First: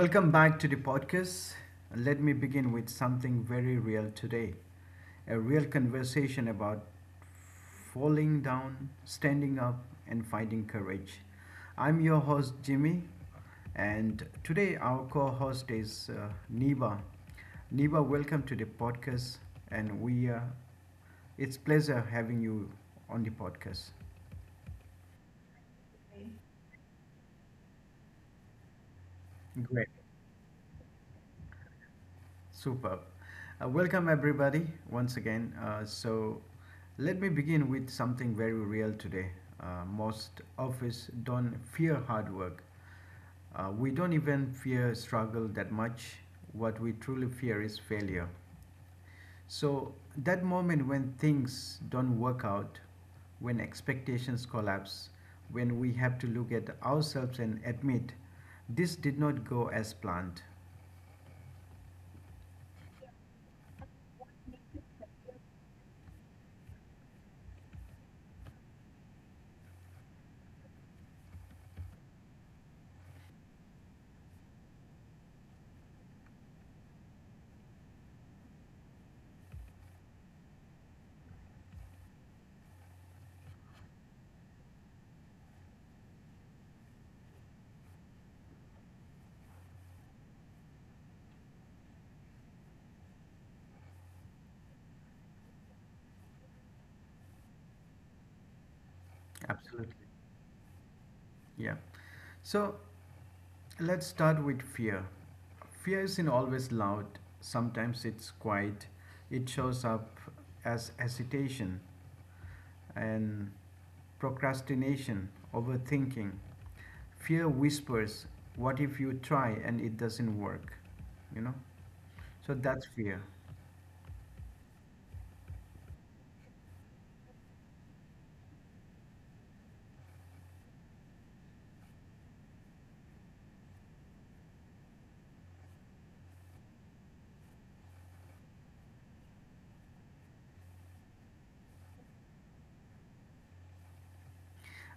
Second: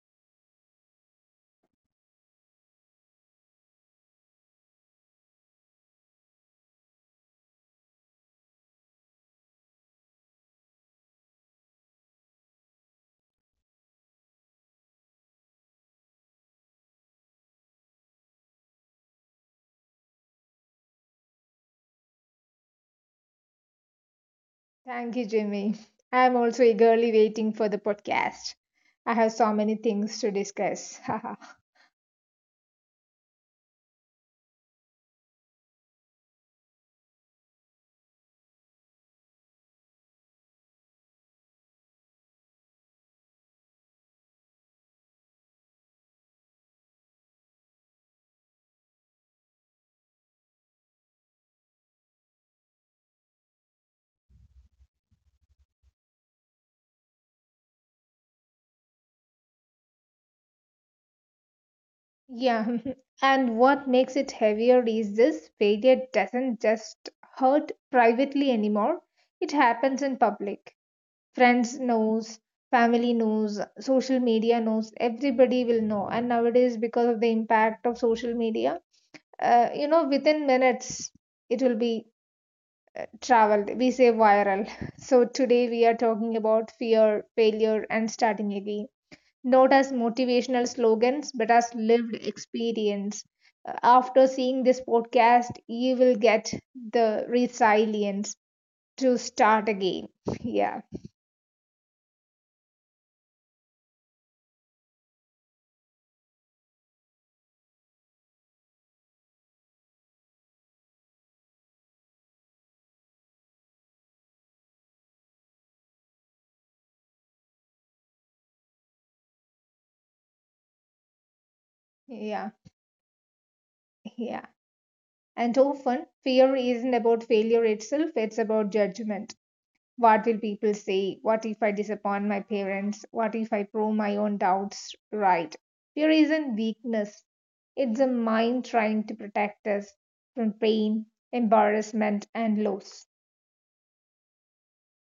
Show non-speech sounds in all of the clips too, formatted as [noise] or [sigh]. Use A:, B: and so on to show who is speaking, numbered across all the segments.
A: Welcome back to the podcast. Let me begin with something very real today, a real conversation about falling down, standing up, and finding courage. I'm your host, Jimmy, and today our co host is Niba. Niba, welcome to the podcast, and we it's pleasure having you on the podcast.
B: Thank you, Jimmy. I am also eagerly waiting for the podcast. I have so many
A: Great.
B: things to discuss.
A: Superb. Welcome, everybody, once again. Let me begin with something very real today. Most of us don't fear hard work. We don't even fear struggle that much. What we truly fear is failure. So, that moment when things don't work out, when expectations collapse, when we have to look at ourselves and admit this did not go as planned.
B: [laughs] yeah, [laughs] and what makes it heavier is this failure doesn't just hurt privately anymore, it happens in public. Friends knows, family knows, social media knows, everybody will know. And nowadays, because of the impact of social media, within minutes, it will be traveled, we say, viral. So today we are talking about fear, failure, and starting again, not as motivational slogans but as lived experience. After seeing this podcast you will get the resilience to start again.
A: Absolutely.
B: Yeah
A: Yeah. So, let's start with fear. Fear isn't always loud, sometimes it's quiet. It shows up as hesitation and procrastination, overthinking. Fear whispers, what if you try and it doesn't work? You know?
B: yeah.
A: So that's fear.
B: yeah and often fear isn't about failure itself, it's about judgment. What will people say? What if I disappoint my parents? What if I prove my own doubts right? Fear isn't weakness, it's the mind trying to protect us from pain, embarrassment, and loss.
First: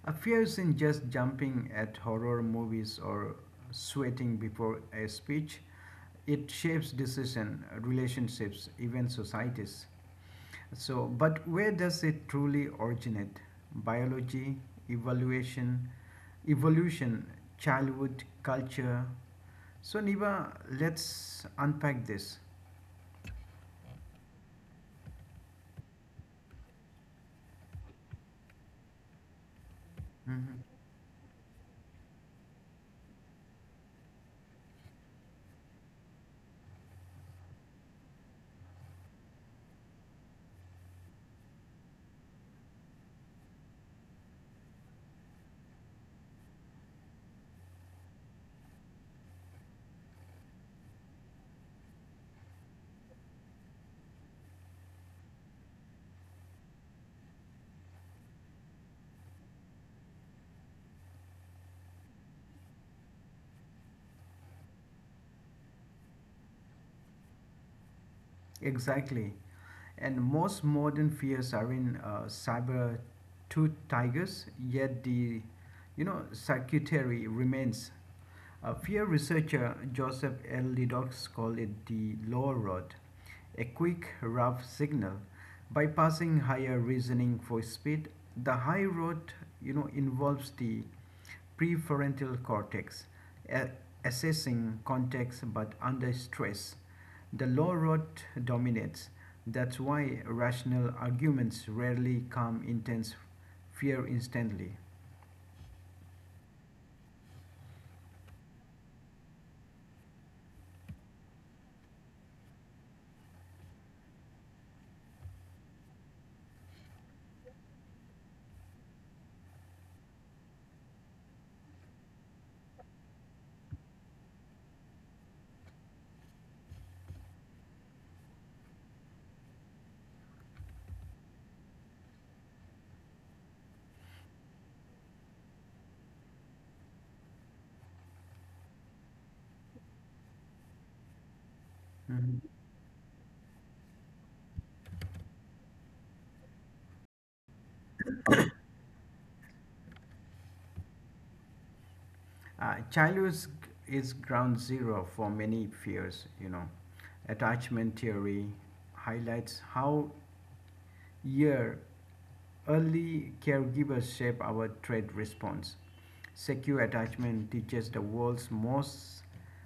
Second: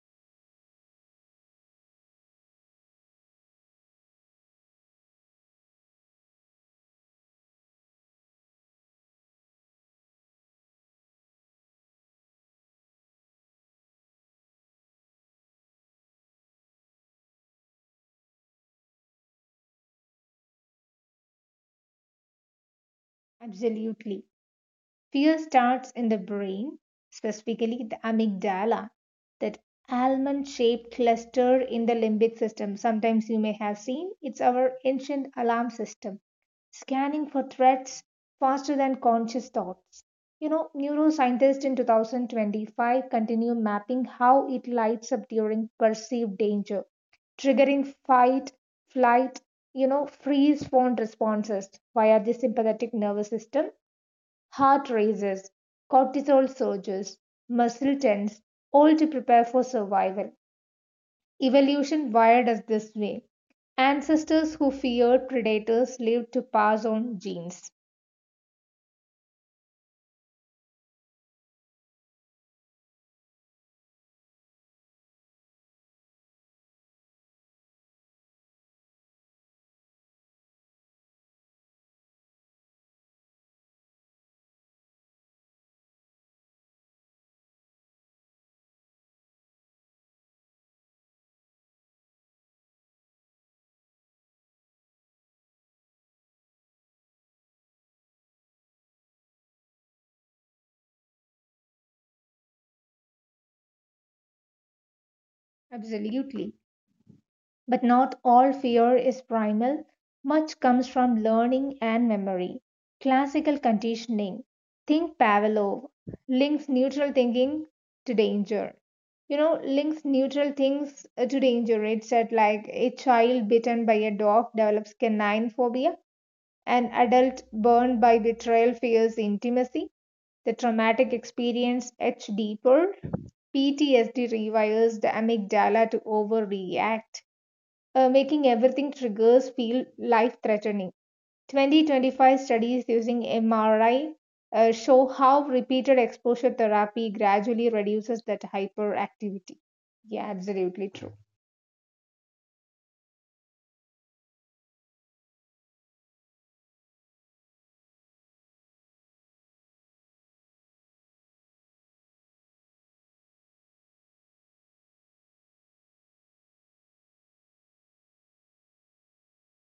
A: A fear isn't just jumping at horror movies or sweating before a speech. It shapes decision, relationships, even societies. So, but where does it truly originate? Biology, evaluation, evolution, childhood, culture. So, Niba, let's unpack this.
B: Absolutely. Fear starts in the brain, specifically the amygdala, that almond
A: Mhm.
B: shaped cluster in the limbic system. Sometimes you may have seen it's our ancient alarm system, scanning for threats faster than conscious thoughts. You know, neuroscientists in 2025 continue mapping how it lights up during perceived danger, triggering fight, flight, freeze phone responses via the sympathetic nervous system. Heart races, cortisol surges, muscle tense, all to prepare for survival. Evolution wired us this way. Ancestors who feared predators lived to pass on genes.
A: Exactly. And most modern fears are in cyber tooth tigers, yet the you know circuitry remains. Fear researcher Joseph L. Lidox called it the low road, a quick, rough signal bypassing higher reasoning for speed. The high road, you know, involves the prefrontal cortex, a- assessing context but under stress. The low road dominates. That's why rational arguments rarely calm intense fear instantly.
B: Absolutely. But not all fear is primal. Much comes from learning and memory. Classical conditioning. Think Pavlov links neutral thinking to danger. You know, links neutral things to danger. It said like a child bitten by a dog develops canine phobia, an adult burned by betrayal fears intimacy. The traumatic experience etched deeper. PTSD rewires the amygdala to overreact, making everything triggers feel life threatening. 2025
A: Mhm.
B: studies using MRI show how repeated exposure therapy gradually reduces that hyperactivity. Yeah, absolutely true.
A: Childhood is ground zero for many fears, you know. Attachment theory highlights how year early caregivers shape our trait response. Secure attachment teaches the world's most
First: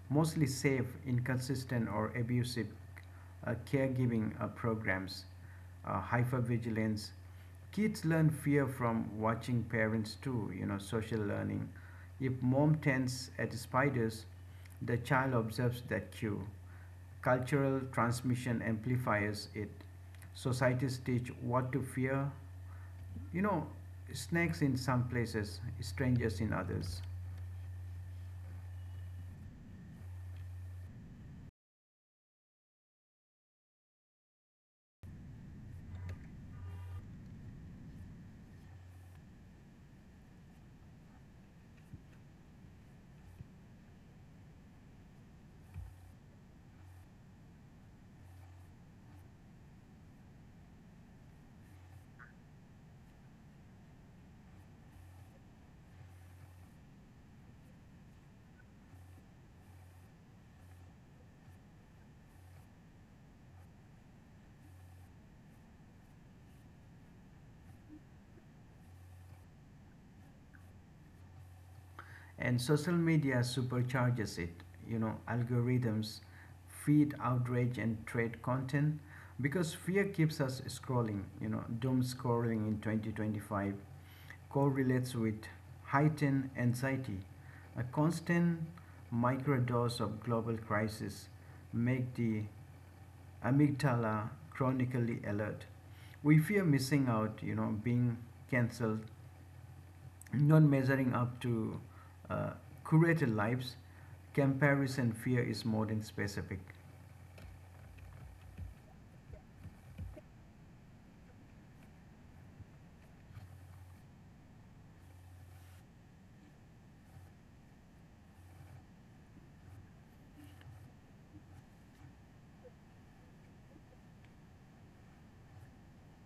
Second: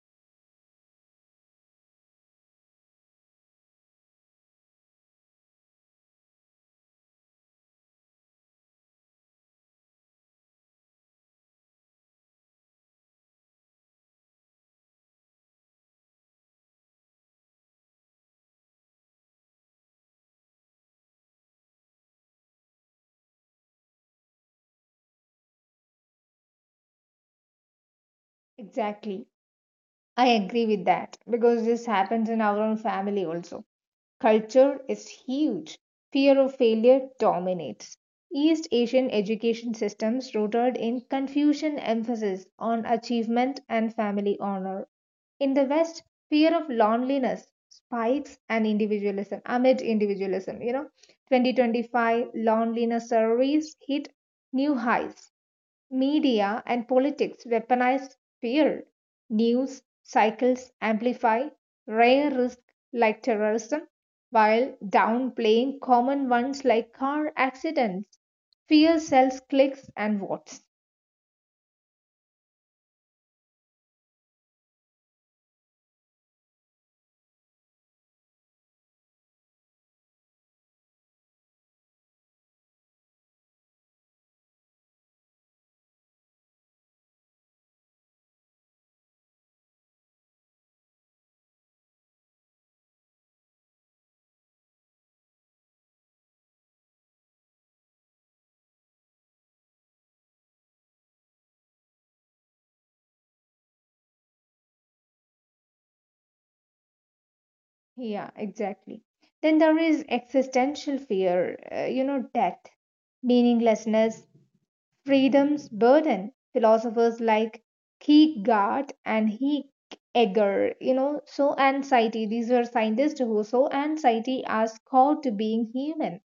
A: mostly safe, inconsistent or abusive caregiving programs hypervigilance. Kids learn fear from watching parents too, you know, social learning. If mom tends at spiders, the child observes that cue. Cultural transmission amplifies it. Societies teach what to fear. You know, snakes in some places, strangers in others.
B: Exactly. I agree with that because this happens in our own family also. Culture is huge. Fear of failure dominates. East Asian education systems rooted in Confucian emphasis on achievement and family honor. In the West, fear of loneliness spikes and individualism amid individualism. You know, 2025 loneliness surveys hit new highs. Media and politics weaponize fear. News cycles amplify rare risks like terrorism while downplaying common ones like car accidents. Fear sells clicks and votes.
A: And social media supercharges it. You know, algorithms feed outrage and trade content because fear keeps us scrolling. You know, doom scrolling in 2025 correlates with heightened anxiety. A constant microdose of global crisis make the amygdala chronically alert. We fear missing out, you know, being cancelled, not measuring up to uh, curated lives. Comparison fear is more than specific.
B: Yeah, exactly. Then there is existential fear, you know, death, meaninglessness, freedom's burden. Philosophers like Kierkegaard and Heidegger, you know, so anxiety. These were scientists who saw anxiety as core to being human.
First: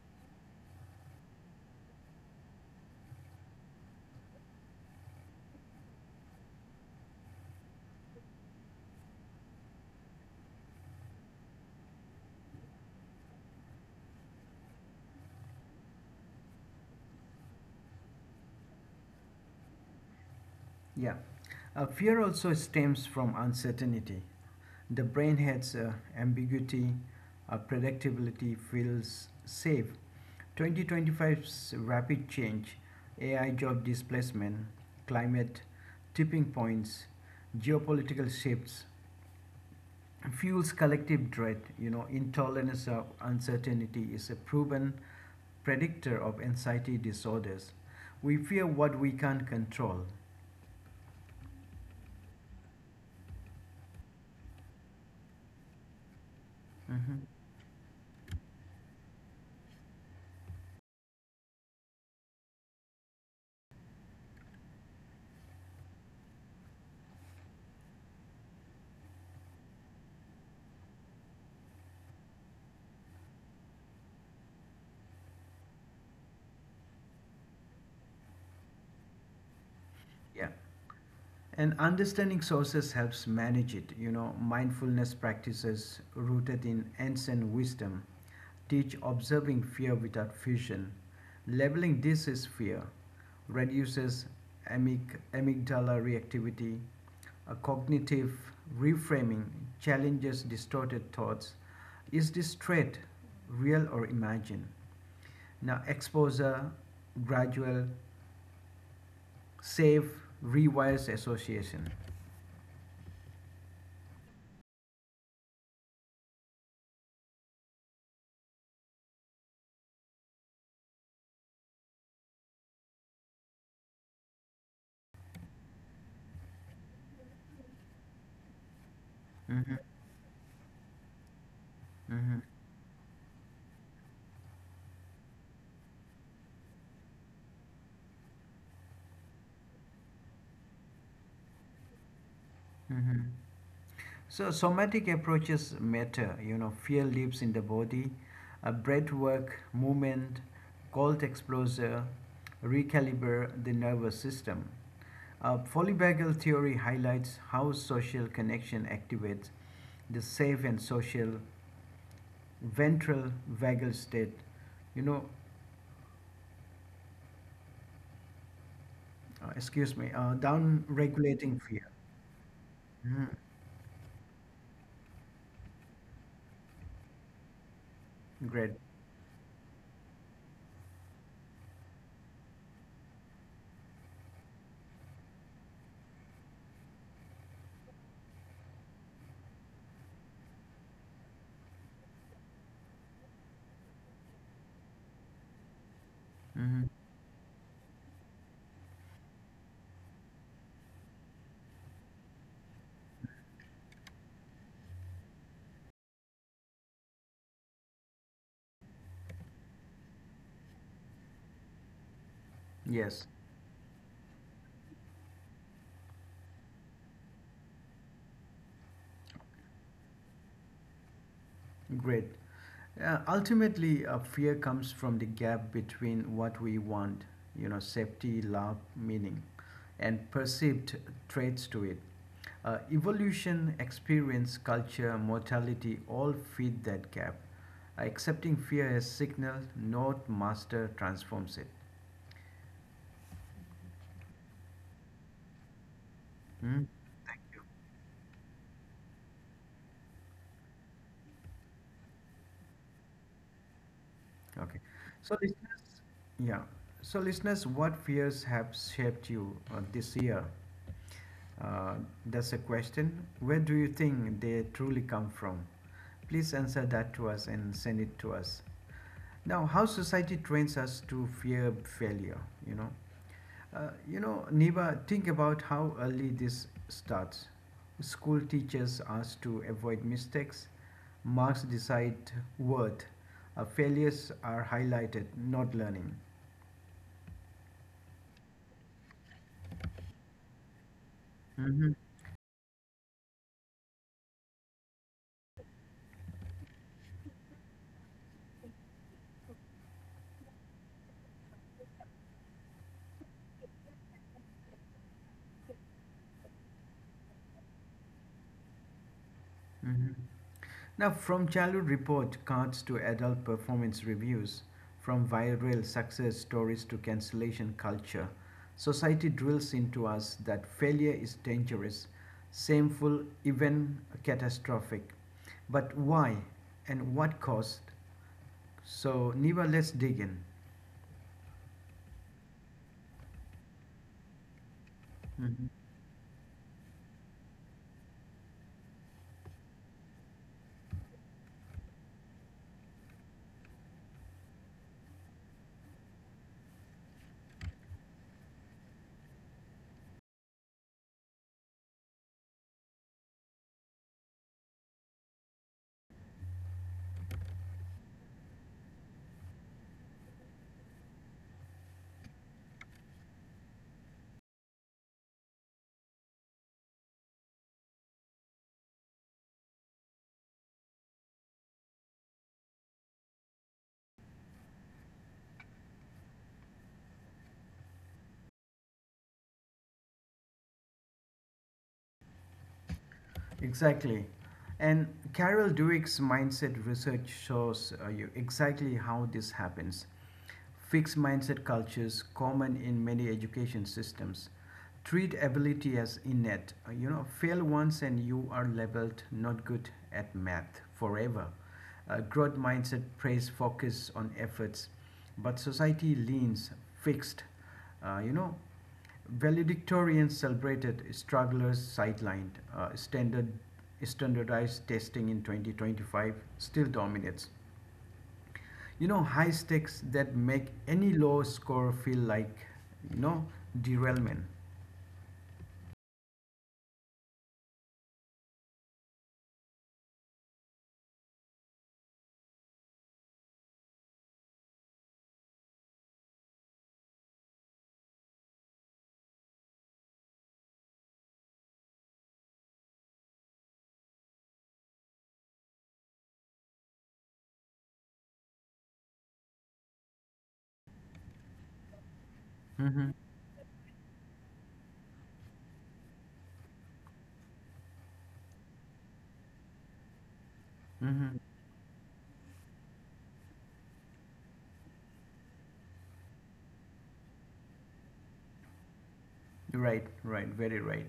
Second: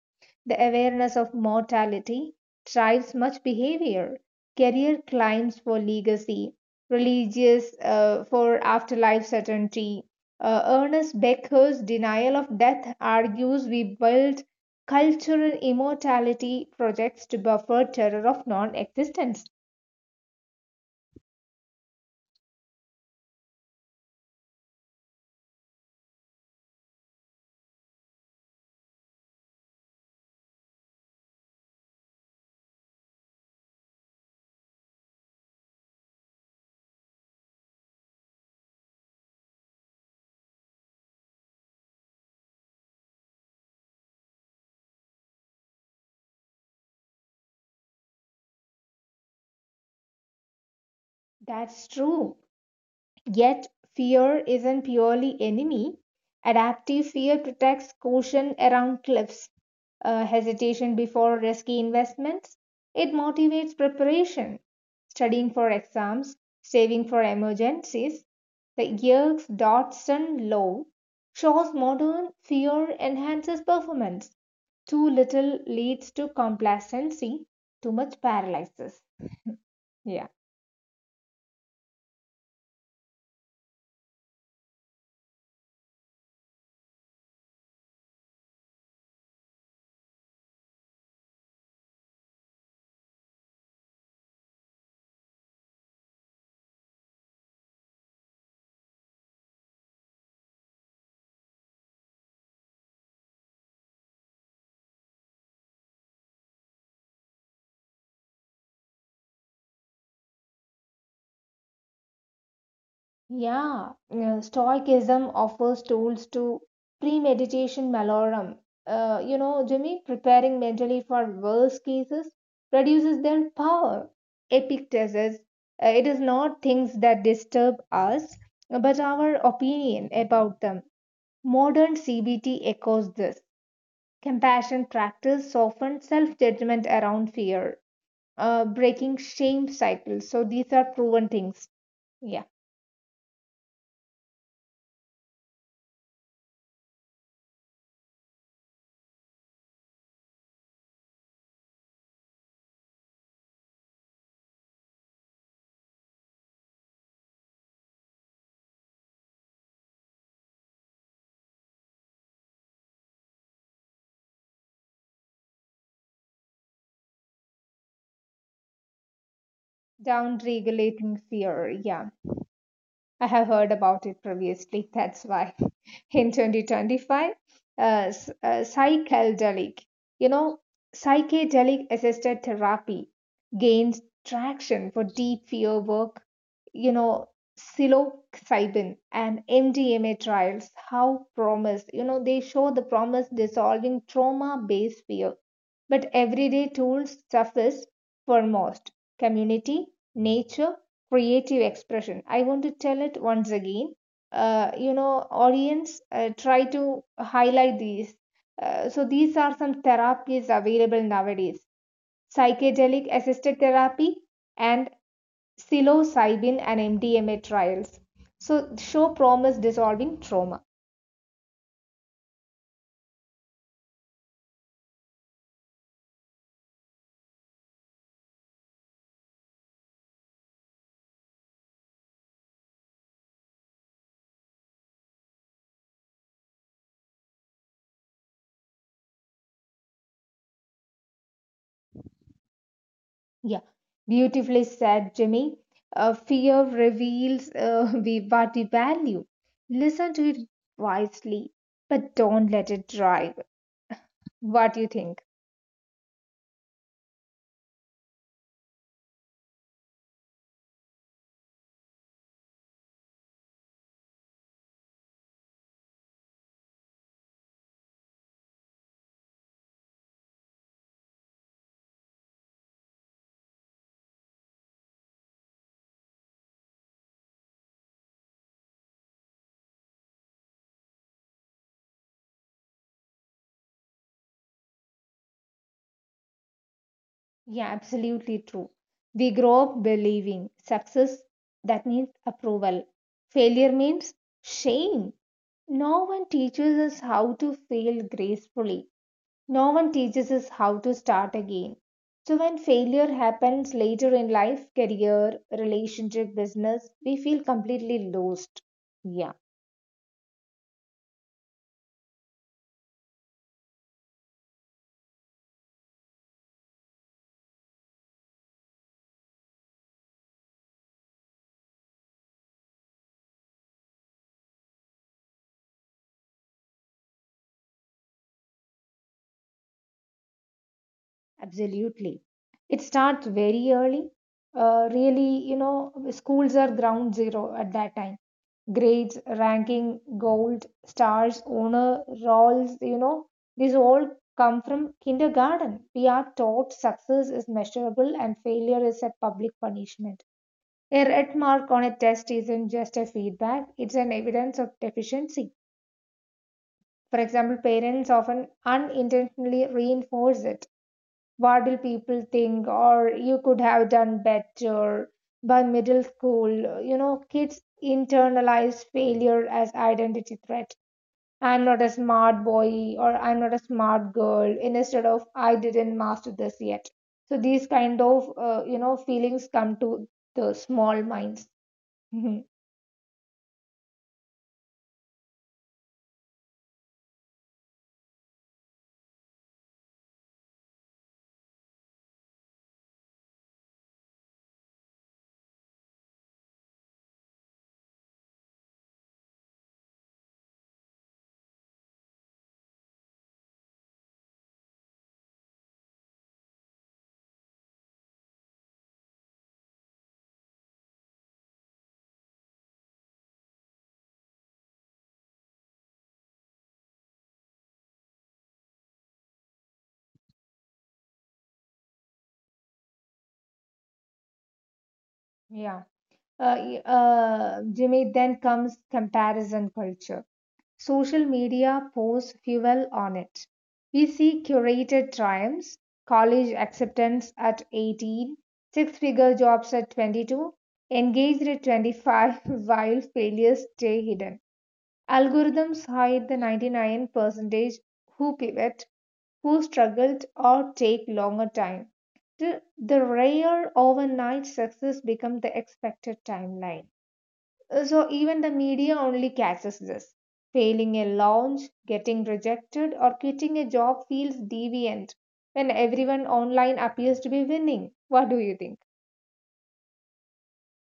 B: The awareness of mortality drives much behavior. Career climbs for legacy, religious for afterlife certainty. Ernest Becker's denial of death argues we build cultural immortality projects to buffer terror of non existence.
A: Yeah. Fear also stems from uncertainty. The brain hates ambiguity, predictability feels safe. 2025's rapid change, AI job displacement, climate tipping points, geopolitical shifts fuels collective dread. You know, intolerance of uncertainty is a proven predictor of anxiety disorders. We fear what we can't control.
B: That's true. Yet, fear isn't purely enemy. Adaptive
A: Mhm.
B: fear protects caution around cliffs, hesitation before risky investments. It motivates preparation, studying for exams, saving for emergencies. The Yerkes Dodson law shows modern fear enhances performance. Too little leads to complacency, too much paralyzes. Yeah.
A: Yeah. And understanding sources helps manage it, you know, mindfulness practices rooted in ancient wisdom teach observing fear without fusion. Labeling this is fear reduces amygdala reactivity, a cognitive reframing challenges distorted thoughts. Is this threat real or imagined? Now, exposure, gradual, safe, rewires association.
B: Yeah, Stoicism offers tools to premeditation malorum. You know, Jimmy, preparing mentally for worst cases reduces their power. Epictetus, it is not things that disturb us, but our
A: Mhm,
B: opinion about them. Modern
A: mhm,
B: CBT echoes this. Compassion practice softens self judgment around fear, breaking shame cycles. So these are proven things. Yeah.
A: mhm. So somatic approaches matter. You know, fear lives in the body. Breath work, movement, cold exposure, recalibrate the nervous system. Polyvagal theory highlights how social connection activates the safe and social ventral vagal state. You know, excuse me,
B: Down
A: down
B: regulating
A: regulating fear.
B: fear. Yeah.
A: Mhm.
B: I have heard about it previously, that's why. [laughs] In 2025,
A: Great.
B: psychedelic, you know, psychedelic assisted therapy gains traction for deep fear work, you know, psilocybin and MDMA trials. How promise, you know, they show the promise dissolving trauma based fear. But
A: Mhm.
B: everyday tools suffice for most community, nature, creative expression. I want to tell it once again. You know, audience, try to highlight these. So, these are some therapies available nowadays: psychedelic
A: Yes,
B: assisted therapy and psilocybin and MDMA trials. So, show promise dissolving trauma.
A: great. Ultimately, fear comes from the gap between what we want, you know, safety, love, meaning, and perceived traits to it. Evolution, experience, culture, mortality all feed that gap. Accepting fear as signal, not master, transforms it.
B: Yeah, beautifully said, Jimmy. Fear
A: Hmm?
B: reveals [laughs] what we value. Listen to it wisely, but don't let it drive.
A: Okay.
B: What do you
A: So,
B: think?
A: listeners, yeah. So, listeners, what fears have shaped you this year? Uh, that's a question. Where do you think they truly come from? Please answer that to us and send it to us. Now, how society trains us to fear failure, you know. You know, Niba, think about how early this starts. School teaches us to avoid mistakes, marks decide worth. Failures are highlighted, not learning.
B: Yeah, absolutely true. We grow up believing success
A: Mm-hmm.
B: that means approval, failure means shame. No one teaches us how to fail gracefully. No one teaches us how to start again. So when failure happens later in life, career, relationship, business, we feel completely lost. Yeah,
A: Mm-hmm. Now, from childhood report cards to adult performance reviews, from viral success stories to cancellation culture, society drills into us that failure is dangerous, shameful, even catastrophic. But why and what cost? So, Niva, let's dig in.
B: absolutely. It starts very early. Really,
A: Mhm.
B: you know, schools are ground zero at that time: grades, ranking, gold, stars, honor, roles, you know, these all come from kindergarten. We are taught success is measurable and failure is a public punishment. A red mark on a test isn't just a feedback, it's an evidence of deficiency. For example, parents often unintentionally reinforce it. What will people think? Or you could have done better by middle school. You know, kids internalize failure as identity threat. I'm not a smart boy or I'm not a smart girl instead of I didn't master this yet. So these kind of you know feelings come to the small minds. [laughs] Mhm.
A: Exactly. And Carol Dweck's mindset research shows you exactly how this happens. Fixed mindset cultures common in many education systems treat ability as innate. You know, fail once and you are labeled not good at math forever. Growth mindset praise focus on efforts, but society leans fixed. You know, valedictorians celebrated, strugglers sidelined. Standardized testing in 2025 still dominates, you know, high stakes that make any low score feel like, you know, derailment.
B: Yeah. Jimmy, then comes comparison culture. Social media pours fuel on it. We see curated triumphs, college acceptance at 18, six figure jobs at 22, engaged at 25, [laughs] while failures stay hidden. Algorithms hide the 99% who pivot, who struggled, or take longer time. The rare overnight success becomes the expected timeline. So even the media only catches this. Failing a
A: Hmm.
B: launch, getting rejected, or quitting a job feels deviant when everyone online appears to be winning. What do you think?
A: Right, right, very right.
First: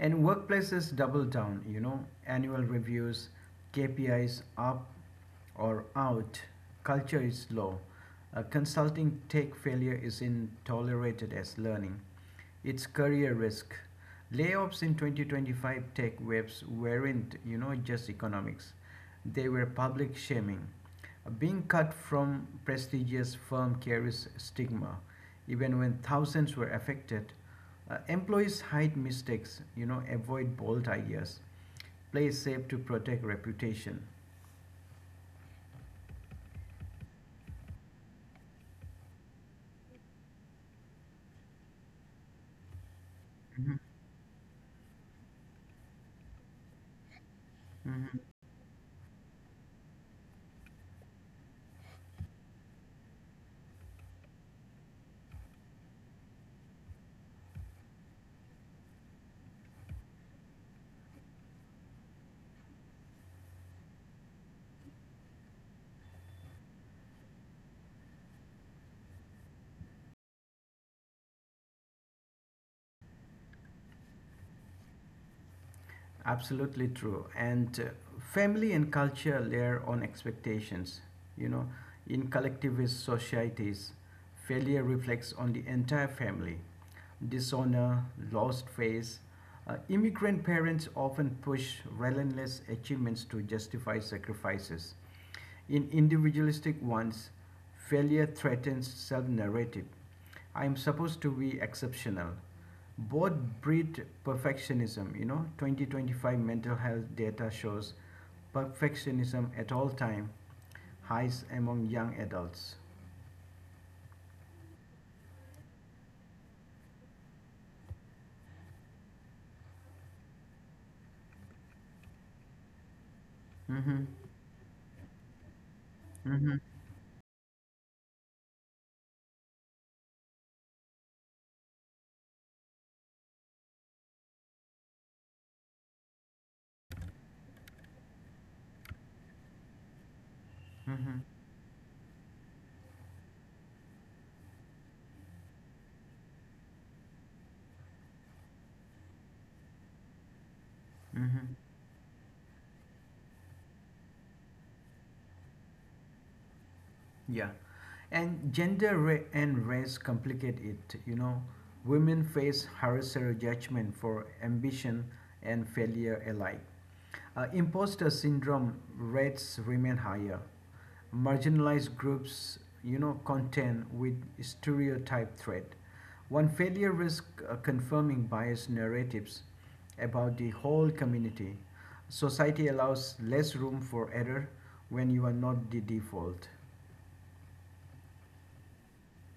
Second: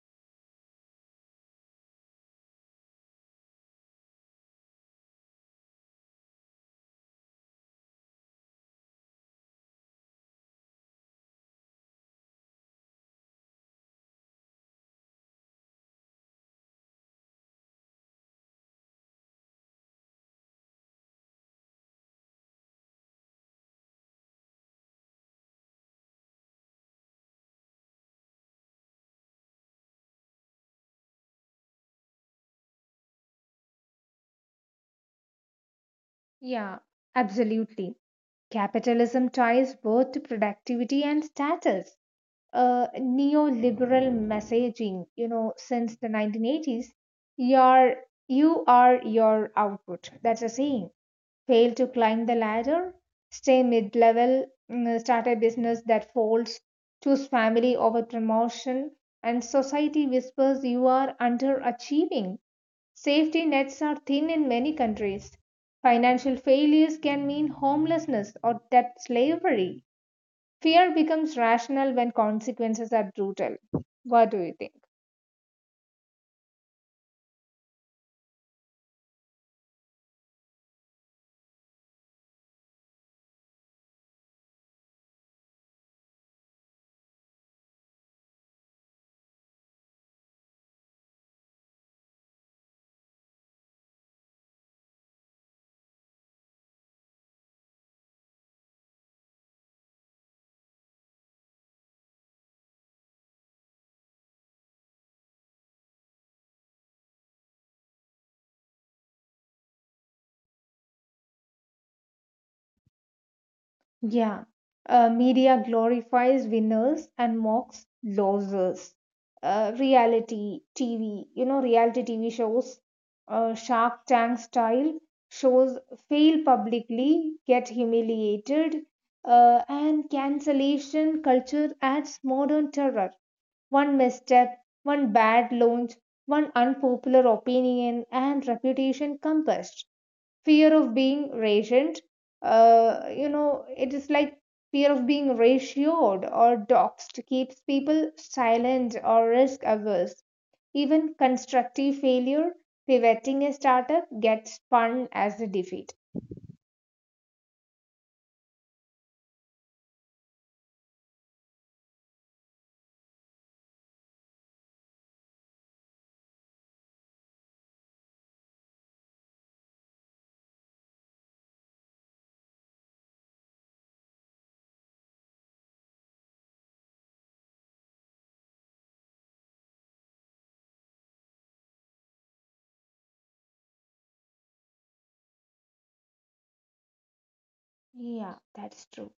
A: And workplaces double down, you know, annual reviews, KPIs, up or out culture is low. Consulting tech failure is in tolerated as learning. It's career risk. Layoffs in 2025 tech waves weren't, you know, just economics. They were public shaming. Being cut from prestigious firm carries stigma. Even when thousands were affected, employees hide mistakes, you know, avoid bold ideas, play safe to protect reputation.
B: Yeah, absolutely. Capitalism ties both to productivity and status. Neoliberal messaging, you know, since the 1980s, your,
A: Mhm.
B: you are your output. That's a saying. Fail to climb the ladder, stay mid level, start a business that folds, choose family over promotion, and society whispers you are underachieving. Safety nets are thin in many countries. Financial failures can mean homelessness or debt slavery. Fear becomes rational when consequences are brutal. What do you think?
A: Absolutely true. And family and culture layer on expectations. You know, in collectivist societies, failure reflects on the entire family. Dishonor, lost face. Immigrant parents often push relentless achievements to justify sacrifices. In individualistic ones, failure threatens self narrative. I am supposed to be exceptional. Both breed perfectionism. You know, 2025 mental health data shows perfectionism at all time highs among young adults.
B: Yeah, media glorifies winners and mocks losers. Reality TV, you know, reality TV shows,
A: Mm-hmm.
B: Shark Tank style shows
A: Mm-hmm.
B: fail publicly, get humiliated, and cancellation culture adds modern terror. One misstep, one bad launch, one unpopular opinion, and reputation compassed. Fear of
A: Mm-hmm.
B: being rationed, you know, it is like fear of being ratioed or doxed keeps people silent or risk averse. Even
A: Mm-hmm.
B: constructive failure, pivoting a startup, gets spun as a defeat.
A: Yeah. And and race complicate it. You know, women face harsher judgment for ambition and failure alike. Imposter syndrome rates remain higher. Marginalized groups, you know, contend with stereotype threat. One failure risks confirming biased narratives about the whole community. Society allows less room for error when you are not the default.
B: Yeah, that's true.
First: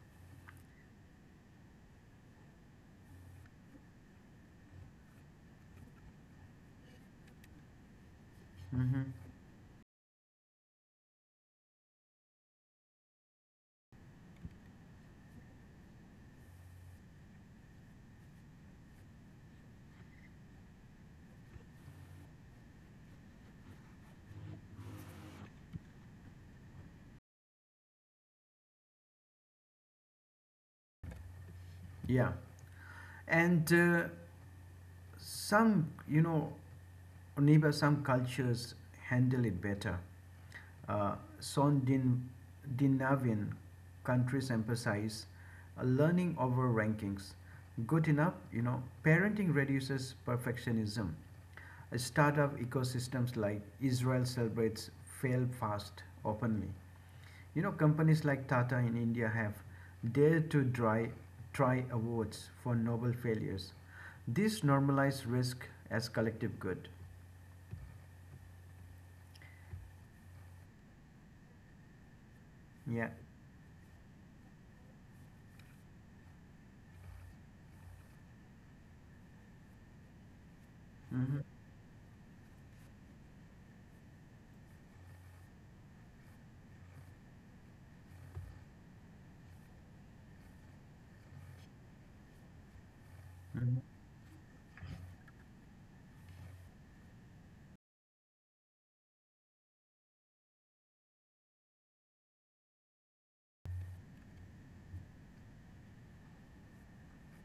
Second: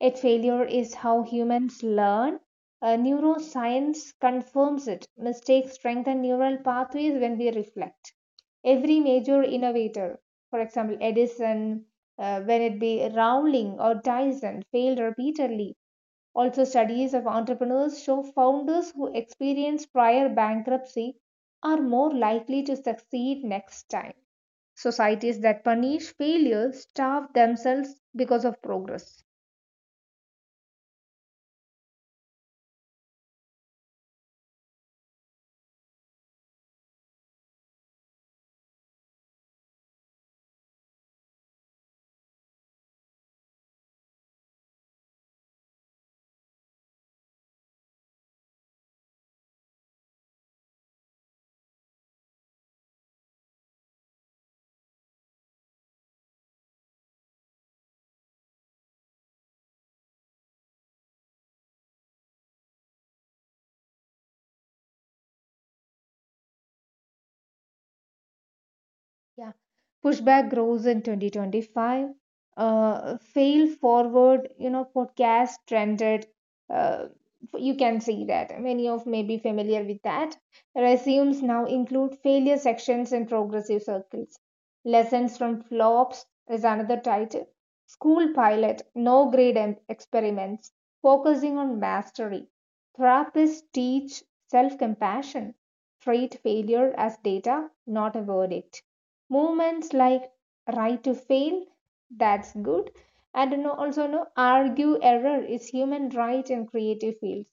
B: Yet failure is how humans learn. Neuroscience confirms it. Mistakes strengthen neural pathways when we reflect. Every
A: Hmm.
B: major innovator, for example, Edison, when it be Rowling or Dyson, failed repeatedly. Also, studies of entrepreneurs show founders who experience prior bankruptcy are more likely to succeed next time. Societies that punish failure starve themselves because of progress.
A: Yeah. And some, you know, neighbor some cultures handle it better. uh, Scandinavian countries emphasize learning over rankings. Good enough, you know, parenting reduces perfectionism. Startup ecosystems like Israel celebrates fail fast openly. You know, companies like Tata in India have dare to try awards for noble failures. This normalize risk as collective good.
B: Yeah, pushback grows in 2025.
A: Yeah.
B: Fail forward, you know, podcast trended. Uh, you can see that many of may be familiar with that. Resumes
A: Mm-hmm.
B: now include failure sections and progressive circles. Lessons from flops is another title. School pilot, no grade experiments, focusing on mastery. Therapists
A: Mm-hmm.
B: teach self compassion. Treat failure as data, not a verdict. Movements like right to fail, that's good, and no, also no argue error is human right in creative fields.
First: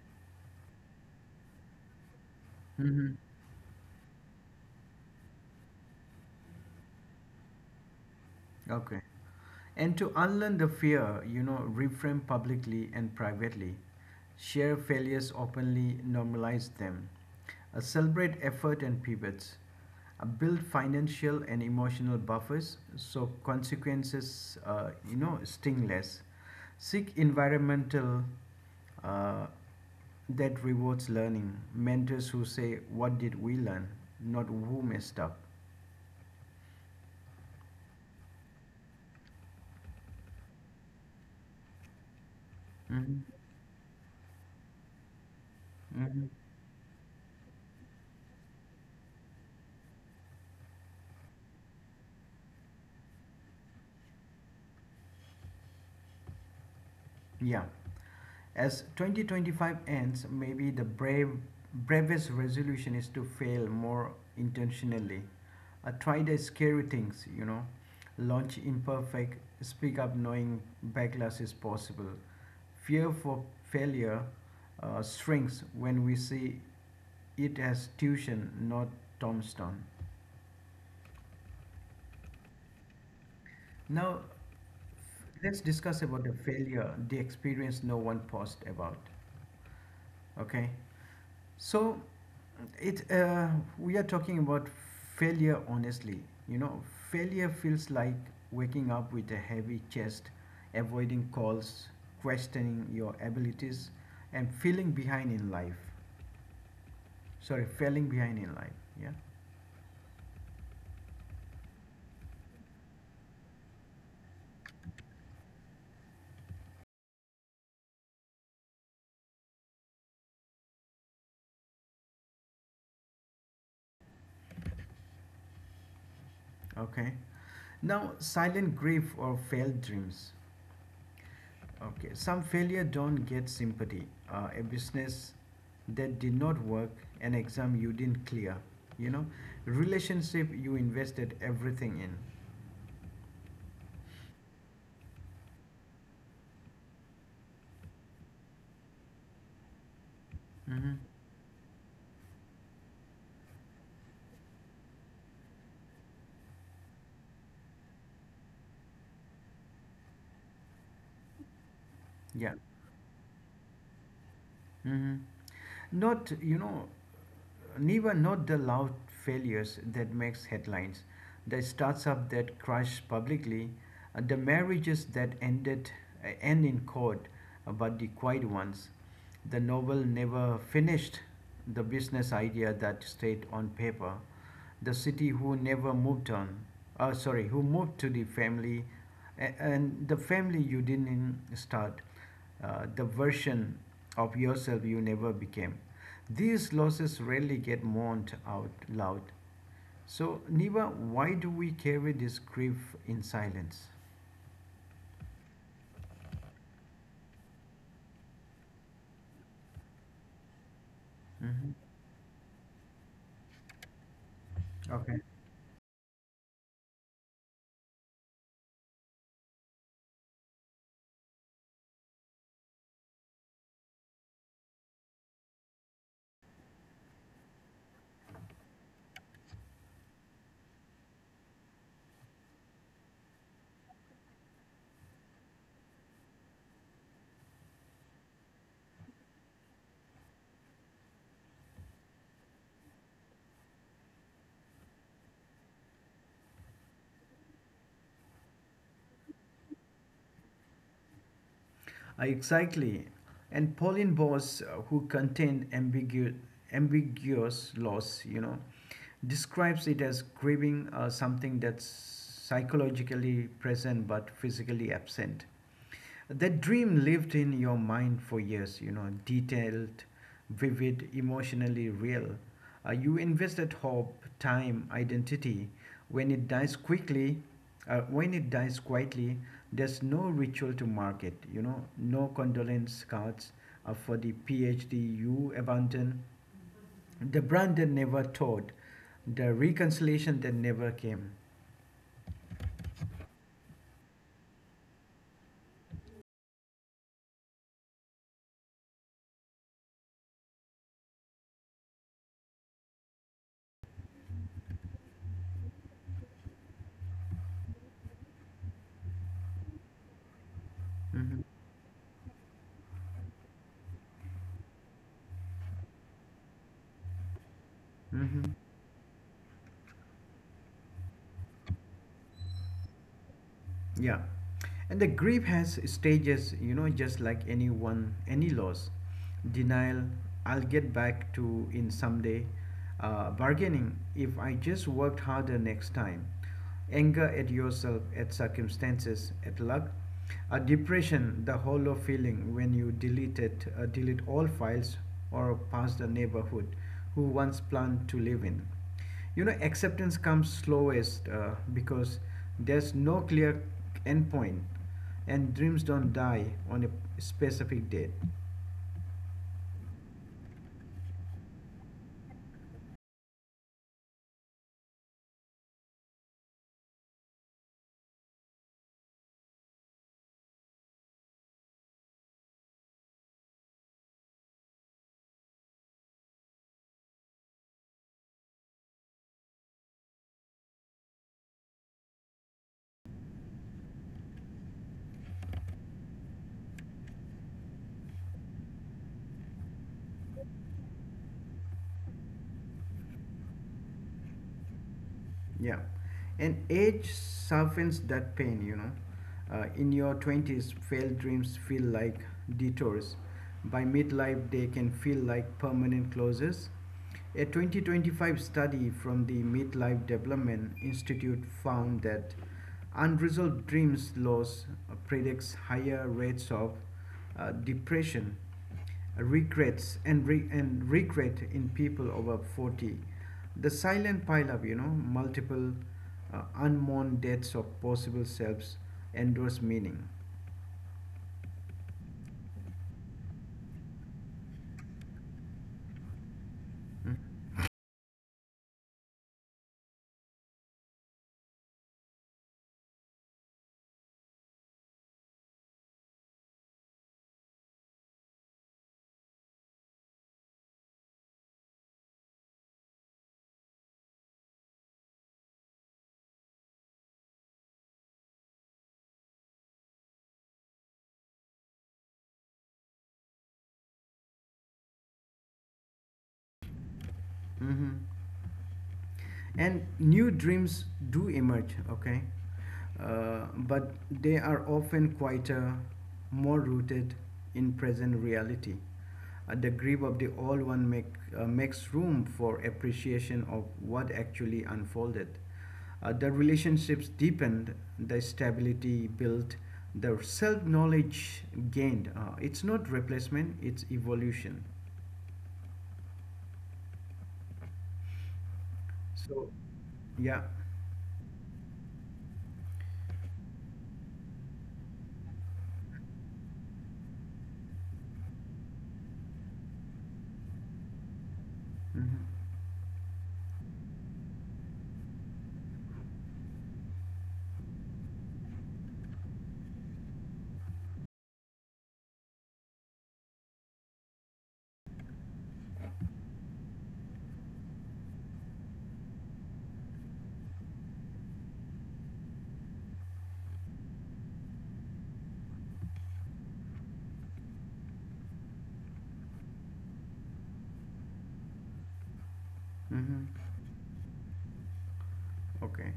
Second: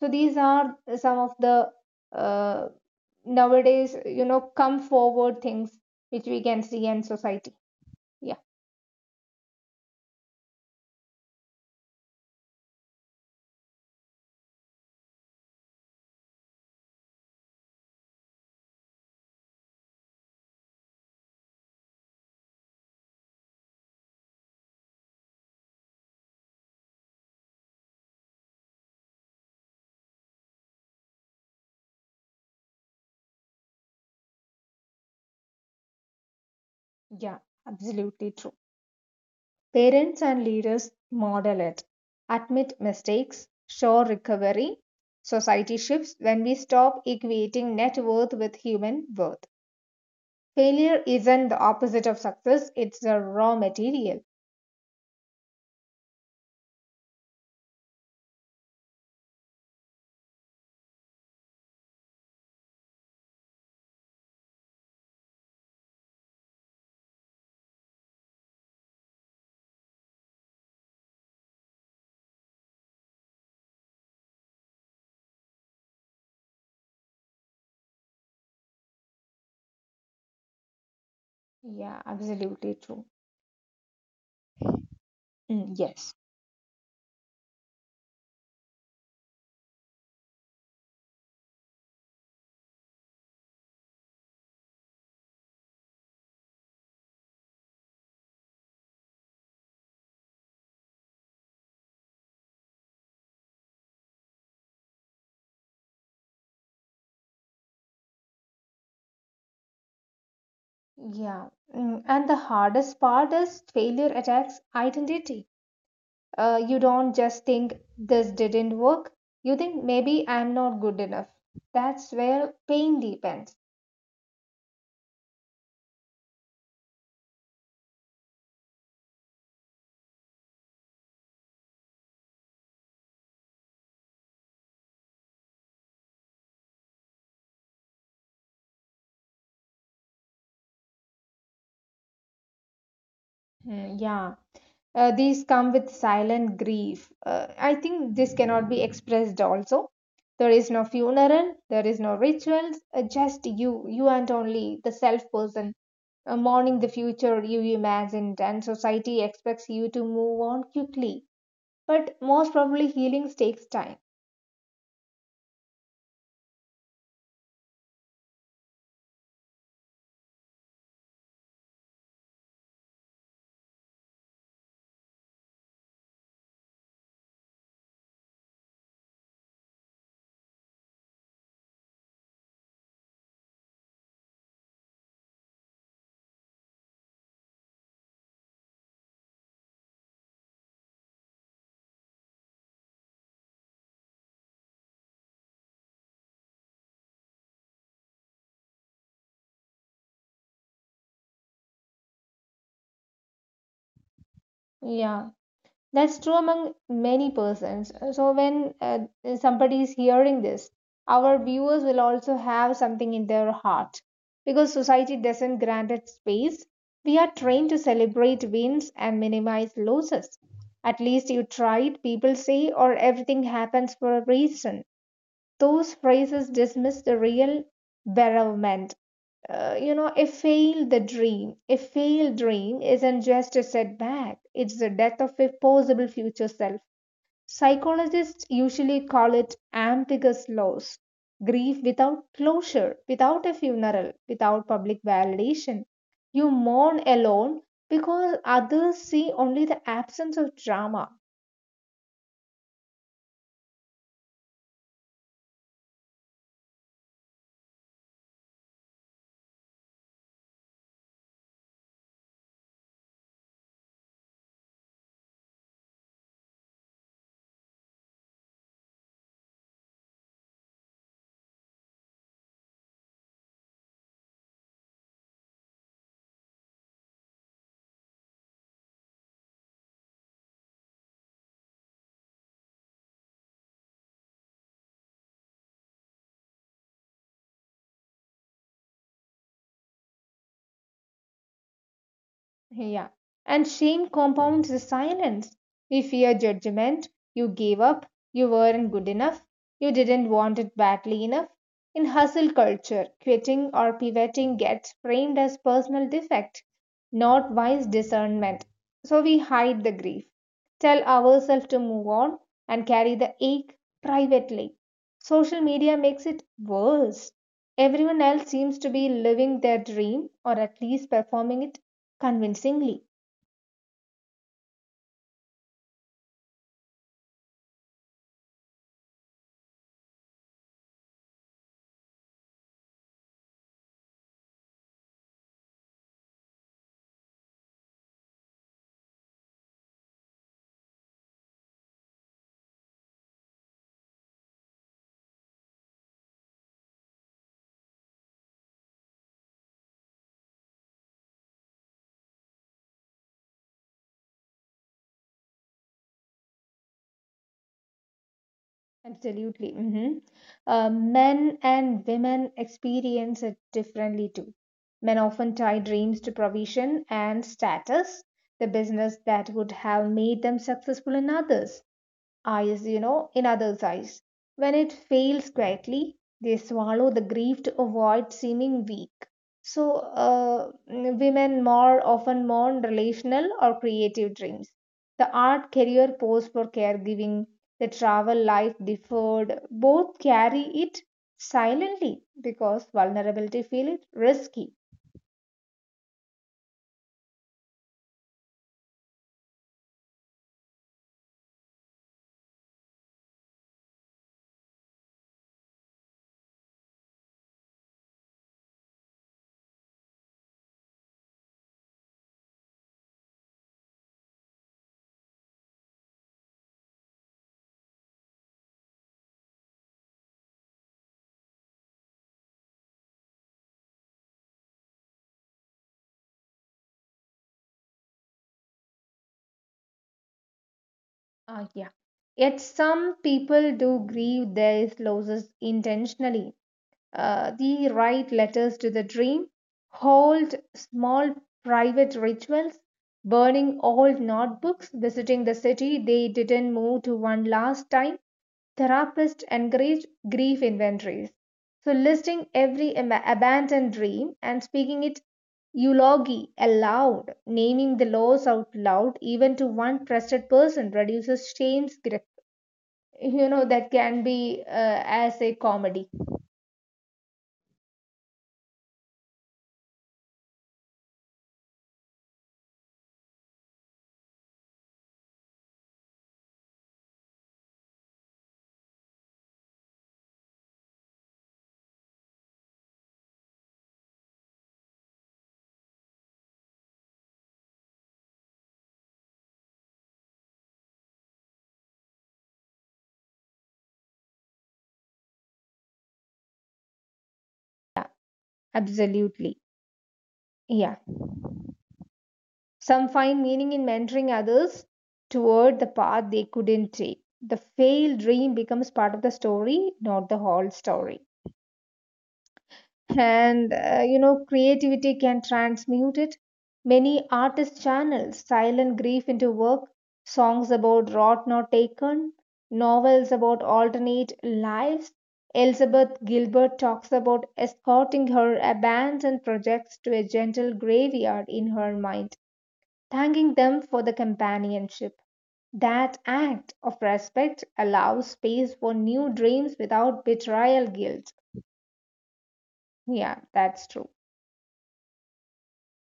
B: So these are some of the uh,
A: Mm-hmm. Mm-hmm.
B: nowadays, you know, come forward things which we can see in society. Yeah.
A: Okay. And to unlearn the fear, you know, reframe publicly and privately, share failures openly, normalize them. Celebrate effort and pivots. Build financial and emotional buffers so consequences, you know, sting less, seek environmental uh, that rewards learning, mentors who say, what did we learn? Not who messed up.
B: Yeah, absolutely true. Parents and leaders model it, admit
A: Hmm.
B: mistakes, show recovery. Society shifts
A: Hmm.
B: when we stop equating net worth with human worth. Failure isn't the opposite of success, it's the raw material.
A: Yeah. As 2025 ends, maybe the bravest resolution is to fail more intentionally. Try the scary things, you know. Launch imperfect, speak up knowing backlash is possible. Fear for failure shrinks when we see it as tuition, not tombstone.
B: Yeah, absolutely true.
A: Now, let's
B: Mm,
A: discuss
B: yes.
A: about the failure, the experience no one posts about. Okay, so it we are talking about failure honestly, you know. Failure feels like waking up with a heavy chest, avoiding calls, questioning your abilities, and feeling behind in life. Sorry, failing behind in life. Yeah.
B: Yeah, mm, and the hardest part is failure attacks identity. You don't just think this didn't work, you think maybe I'm not good enough. That's where pain deepens.
A: Okay, now silent grief or failed dreams. Okay, some failure don't get sympathy. A business that did not work, an exam you didn't clear, you know, relationship you invested everything in.
B: Mm, yeah. These come with silent grief. I think this cannot be expressed also. There is no
A: Mm-hmm.
B: funeral, there is no rituals, just you and only the self person, mourning the future you imagined, and society expects you to move on quickly. But most
A: Yeah.
B: probably, healing takes time.
A: Mm-hmm. Not, you know, Never not the loud failures that makes headlines, the startup that crash publicly, the marriages that end in court, but the quiet ones, the novel never finished, the business idea that stayed on paper, the city who never moved on, sorry, who moved to the family, and the family you didn't start, the version of yourself you never became. These losses rarely get mourned out loud. So, Niva, why do we carry this grief in silence?
B: Yeah. That's true among many persons. So, when somebody is hearing this, our
A: Mhm.
B: viewers will also have something in their heart. Because society
A: Okay.
B: doesn't grant it space, we are trained to celebrate wins and minimize losses. At least you tried, people say, or everything happens for a reason. Those phrases dismiss the real bereavement, you know, a failed the dream. A failed dream isn't just a setback, it's the death of a possible future self. Psychologists usually call it ambiguous loss, grief without closure, without a funeral, without public validation. You mourn alone because others see only the absence of drama.
A: Exactly. And Pauline Boss, who contained ambiguous loss, you know, describes it as grieving something that's psychologically present but physically absent. That dream lived in your mind for years, you know, detailed, vivid, emotionally real. You invested hope, time, identity. When it dies quickly, when it dies quietly, there's no ritual to mark it. You know, no condolence cards for the PhD you abandoned, the brand that never taught, the reconciliation that never came.
B: Yeah. And shame compounds the silence. We fear judgment. You gave up. You weren't good enough. You didn't want it badly enough. In hustle culture, quitting or pivoting gets framed as personal defect, not wise discernment. So we hide the grief, tell
A: Hmm.
B: ourselves to move on, and carry the ache privately. Social media makes it worse. Everyone else
A: Hmm.
B: seems to be living their dream or at least performing it convincingly.
A: Yeah. And the grief has stages, you know, just like anyone, any loss. Denial, I'll get back to in someday. Bargaining, if I just worked harder next time. Anger at yourself, at circumstances, at luck. A depression, the hollow feeling when you delete all files or pass the neighborhood who once planned to live in. You know, acceptance comes slowest because there's no clear endpoint, and dreams don't die on a specific date.
B: Absolutely. Mhm. Men and women experience it differently too. Men often tie dreams to provision and status, the business that would have made them successful in others. Eyes, you know, in others' eyes. When it fails quietly, they swallow the grief to avoid seeming weak. So, women more often mourn relational or creative dreams. The art career pose for caregiving, the travel life deferred, both carry it silently because vulnerability feel it risky.
A: Yeah, and age softens that pain, you know. In your 20s, failed dreams feel like detours. By midlife, they can feel like permanent closures. A 2025 study from the Midlife Development Institute found that unresolved dreams loss predicts higher rates of depression regrets and regret in people over 40, the silent pileup, you know, multiple unmourned deaths of possible selves endorse meaning.
B: Yeah. Yet some people do grieve their losses intentionally, the write letters to the dream, hold small private rituals, burning old notebooks, visiting the city they didn't move to one last time. Therapists encourage grief inventories. So, listing every abandoned dream and speaking it eulogy aloud, naming the loss out loud, even to one trusted person, reduces shame's grip. You know, that can be as a comedy.
A: Mm-hmm. And new dreams do emerge, okay, but they are often quieter, more rooted in present reality. Uh, the grip of the old one make, makes room for appreciation of what actually unfolded. The relationships deepened, the stability built, the self-knowledge gained. It's not replacement, it's evolution.
B: Absolutely.
A: So yeah.
B: Yeah. Some find meaning in mentoring others toward the path they couldn't take. The failed dream becomes part of the story, not the whole story. And you know, creativity can transmute it. Many artists channel silent grief into work, songs about rot not taken, novels about alternate lives. Elizabeth Gilbert talks about escorting her abandoned projects to a gentle graveyard in her mind, thanking them for the companionship. That act of respect allows space for new dreams without betrayal guilt. Yeah,
A: Hmm.
B: that's true.
A: Okay.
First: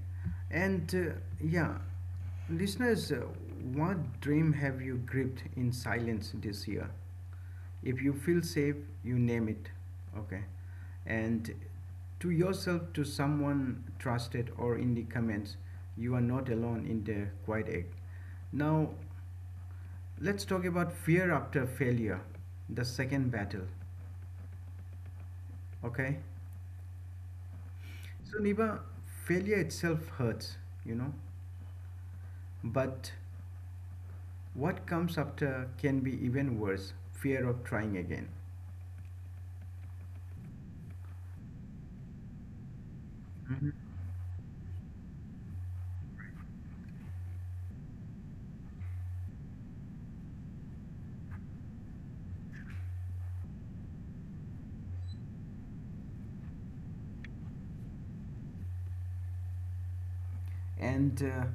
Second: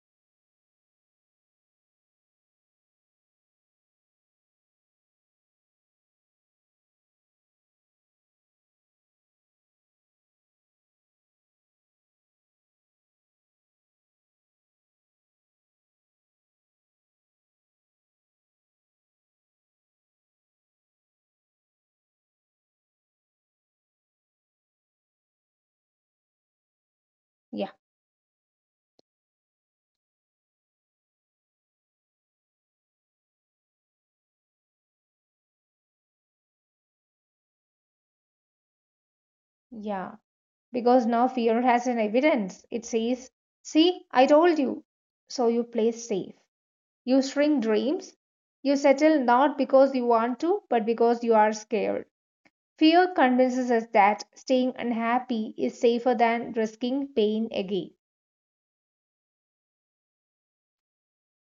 A: And yeah, listeners, what dream have you gripped in silence this year? If you feel safe, you name it. Okay. And to yourself, to someone trusted, or in the comments, you are not alone in the quiet act. Now, let's talk about fear after failure, the second battle. Okay.
B: Yeah,
A: So, Niba, failure itself hurts, you know, but what comes after can be even worse, fear of trying again.
B: yeah. Because now fear has an evidence. It says,
A: Mhm.
B: see, I told you. So you play safe. You shrink dreams. You settle not because you want to, but because you are scared. Fear convinces us that staying unhappy is safer than risking pain again.
A: And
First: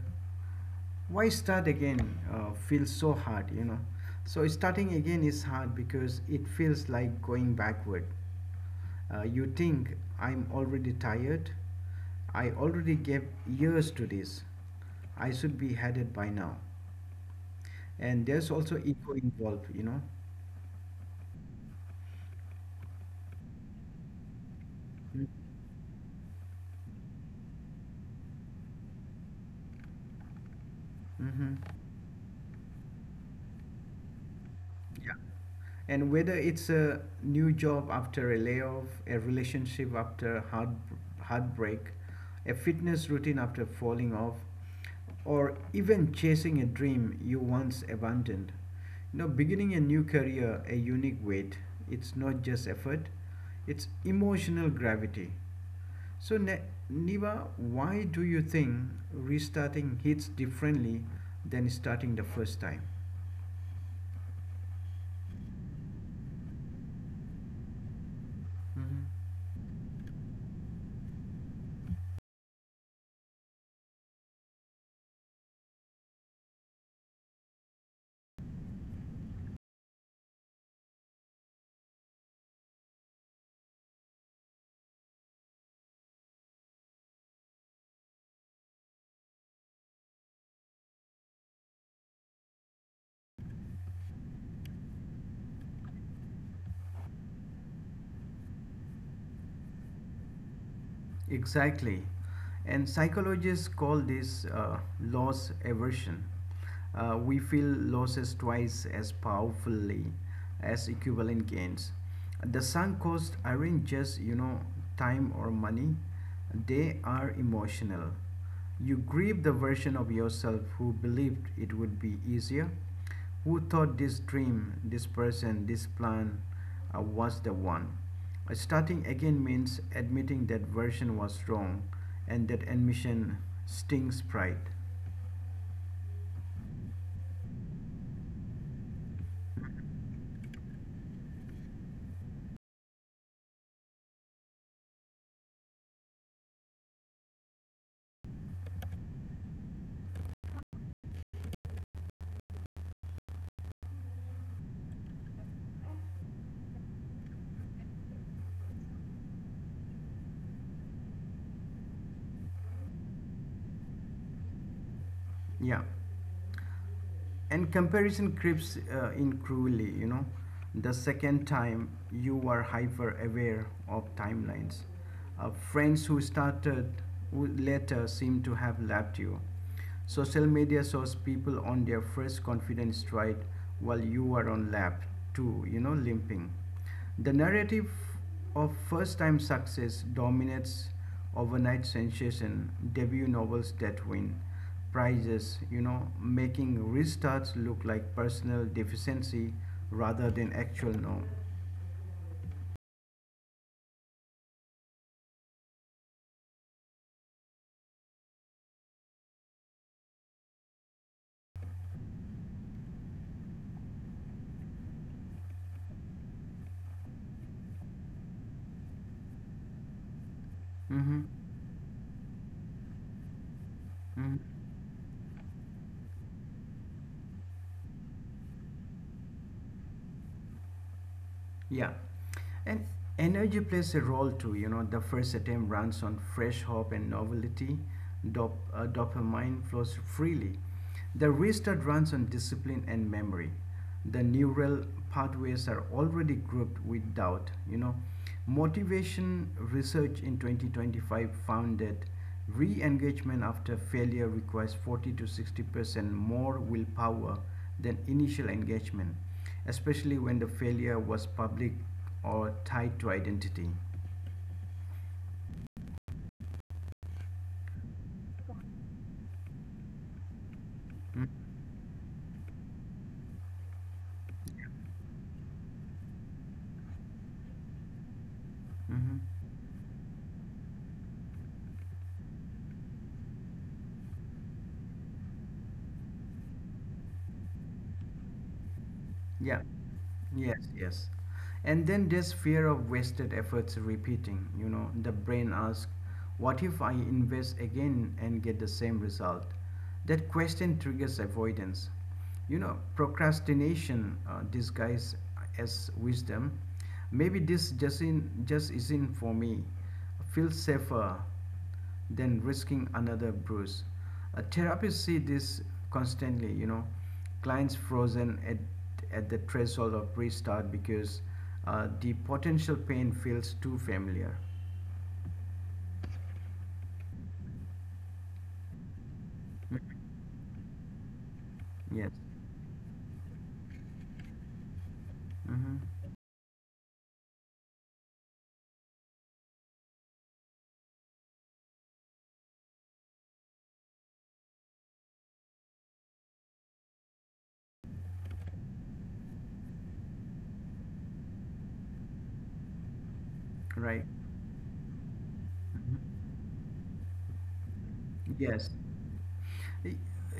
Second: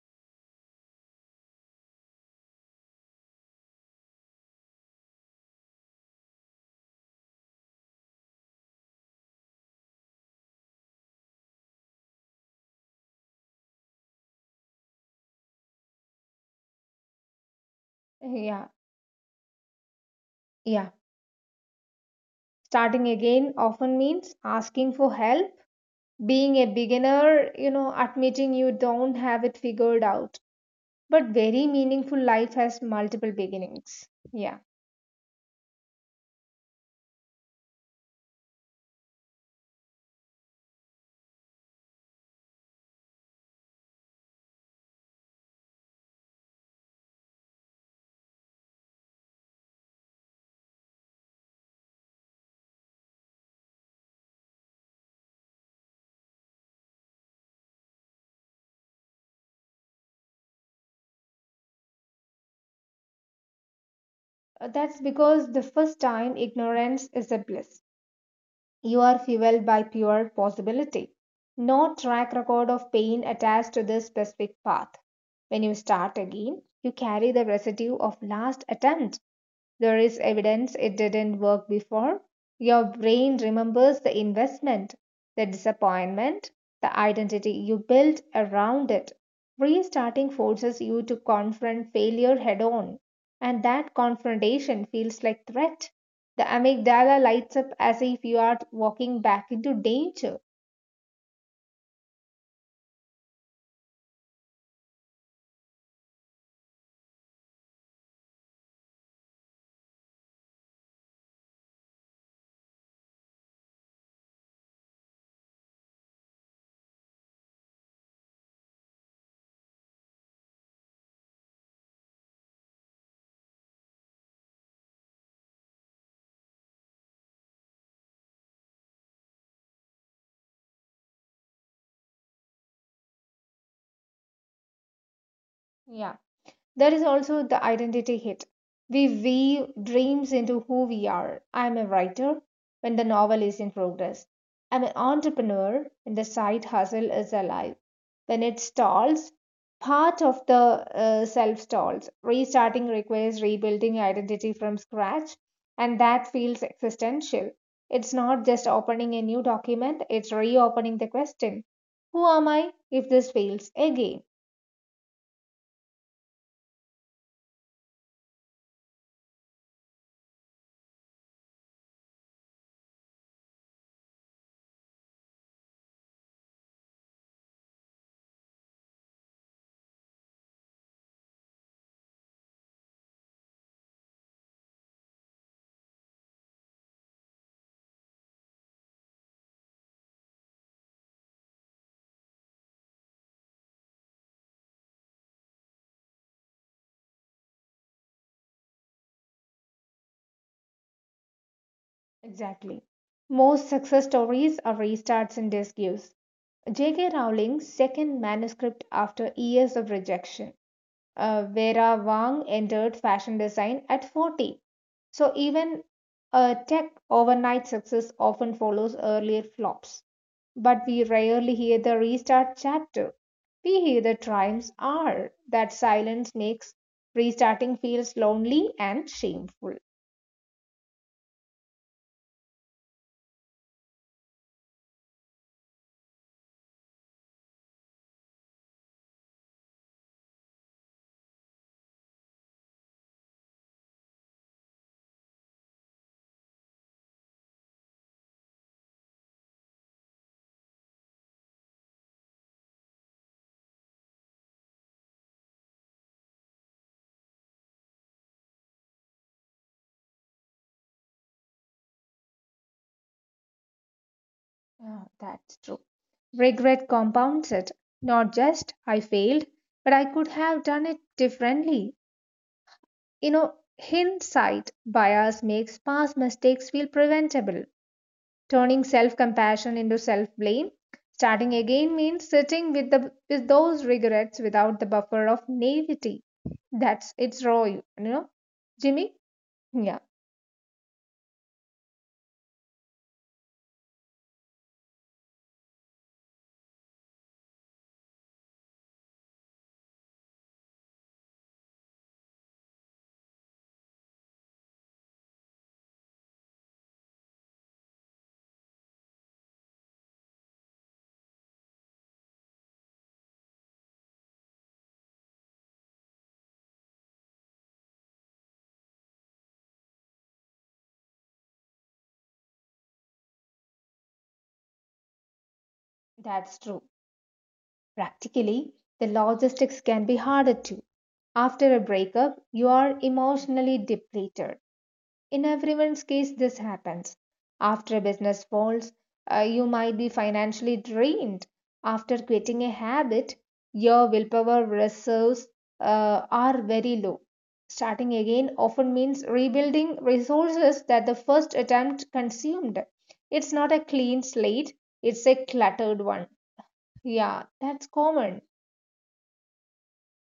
A: why start again feels so hard, you know? So, starting again is hard because it feels like going backward. You think, I'm already tired. I already gave years to this. I should be headed by now. And there's
B: Yeah,
A: also ego involved, you know?
B: yeah. Starting again often means asking for help, being a beginner, you know, admitting you don't have it figured out. But
A: Mm-hmm.
B: very meaningful life has multiple beginnings. Yeah.
A: Yeah. And whether it's a new job after a layoff, a relationship after heartbreak, a fitness routine after falling off, or even chasing a dream you once abandoned. You know, beginning a new career, a unique weight, it's not just effort, it's emotional gravity. So, Niva, why do you think restarting hits differently than starting the first time?
B: That's because the first time ignorance is a bliss.
A: Mhm.
B: You are fueled by pure possibility. No track record of pain attached to this specific path. When you start again, you carry the residue of last attempt. There is evidence it didn't work before. Your brain remembers the investment, the disappointment, the identity you built around it. Restarting forces you to confront failure head on, and that confrontation feels like threat. The amygdala lights up as if you are walking back into danger.
A: Exactly. And psychologists call this loss aversion. We feel losses twice as powerfully as equivalent gains. The sunk costs aren't just, you know, time or money, they are emotional. You grieve the version of yourself who believed it would be easier, who thought this dream, this person, this plan was the one? Starting again means admitting that version was wrong, and that admission stings pride.
B: Yeah. There is also the identity hit. We weave dreams into who we are. I am a writer when the novel is in progress. I am an entrepreneur when the side hustle is alive. When it stalls, part of the self stalls. Restarting requires rebuilding identity from scratch, and that feels existential. It's not just opening a new document, it's reopening the question, who am I if this fails again?
A: Yeah. And comparison creeps in cruelly, you know. The second time, you are hyper aware of timelines. Friends who started later seem to have left you. Social media shows people on their first confident stride while you are on lap 2, you know, limping. The narrative of first time success dominates, overnight sensation debut novels that win prizes, you know, making restarts look like personal deficiency rather than actual norm.
B: Exactly. Most success stories are restarts and disuse. J.K. Rowling's second manuscript after years of rejection. Vera Wang entered fashion design at 40. So, even a tech overnight success often follows earlier flops. But we
A: Mm-hmm.
B: rarely hear the restart chapter. We hear the
A: Mm-hmm.
B: triumphs are. That silence makes restarting feels lonely and shameful.
A: Yeah. And energy plays a role too. You know, the first attempt runs on fresh hope and novelty. Dopamine flows freely. The restart runs on discipline and memory. The neural pathways are already grouped with doubt, you know. Motivation research in 2025 found that re-engagement after failure requires 40 to 60% more willpower than initial engagement, especially when the failure was public or tied to identity.
B: Yeah, that's true. Regret compounds it. Not just I failed, but I could have done it differently. You know, hindsight bias makes past mistakes feel preventable, turning self
A: Mhm.
B: compassion into self blame. Starting again means sitting with those regrets without the buffer of naivety. That's it's raw, you know, Jimmy?
A: Yeah.
B: Yeah,
A: Yes, yes. And then there's fear of wasted efforts repeating. You know, the brain asks, what if I invest again and get the same result? That question triggers avoidance. You know, procrastination disguised as wisdom. Maybe this just isn't for me. Feel safer than risking another bruise. A therapist see this constantly, you know, clients frozen at the threshold of restart because the potential pain feels too familiar.
B: that's true. Practically, the logistics
A: Mm.
B: can be harder too. After a
A: Yes.
B: breakup, you are emotionally depleted. In
A: Hmm.
B: everyone's case, this happens. After a business falls, you might be financially drained. After quitting a habit, your willpower reserves are very low. Starting again often means rebuilding resources that the first attempt consumed. It's not a
A: Right.
B: clean slate, it's a cluttered
A: Mhm.
B: one. Yeah, that's common.
A: Yes.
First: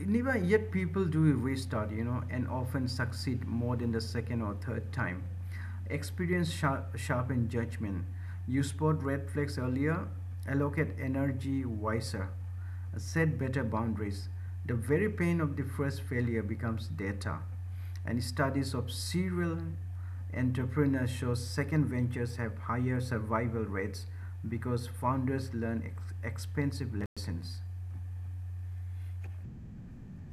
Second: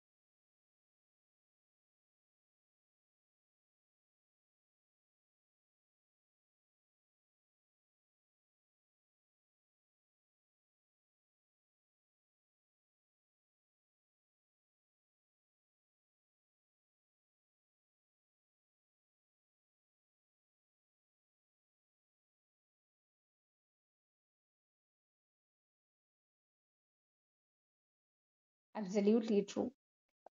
A: Neva, yet people do restart, you know, and often succeed more than the second or third time. Experience sharpen judgment. You spot red flags earlier, allocate energy wiser, set better boundaries. The very pain of the first failure becomes data. And studies of serial entrepreneurs show second ventures have higher survival rates because founders learn expensive lessons.
B: Absolutely true.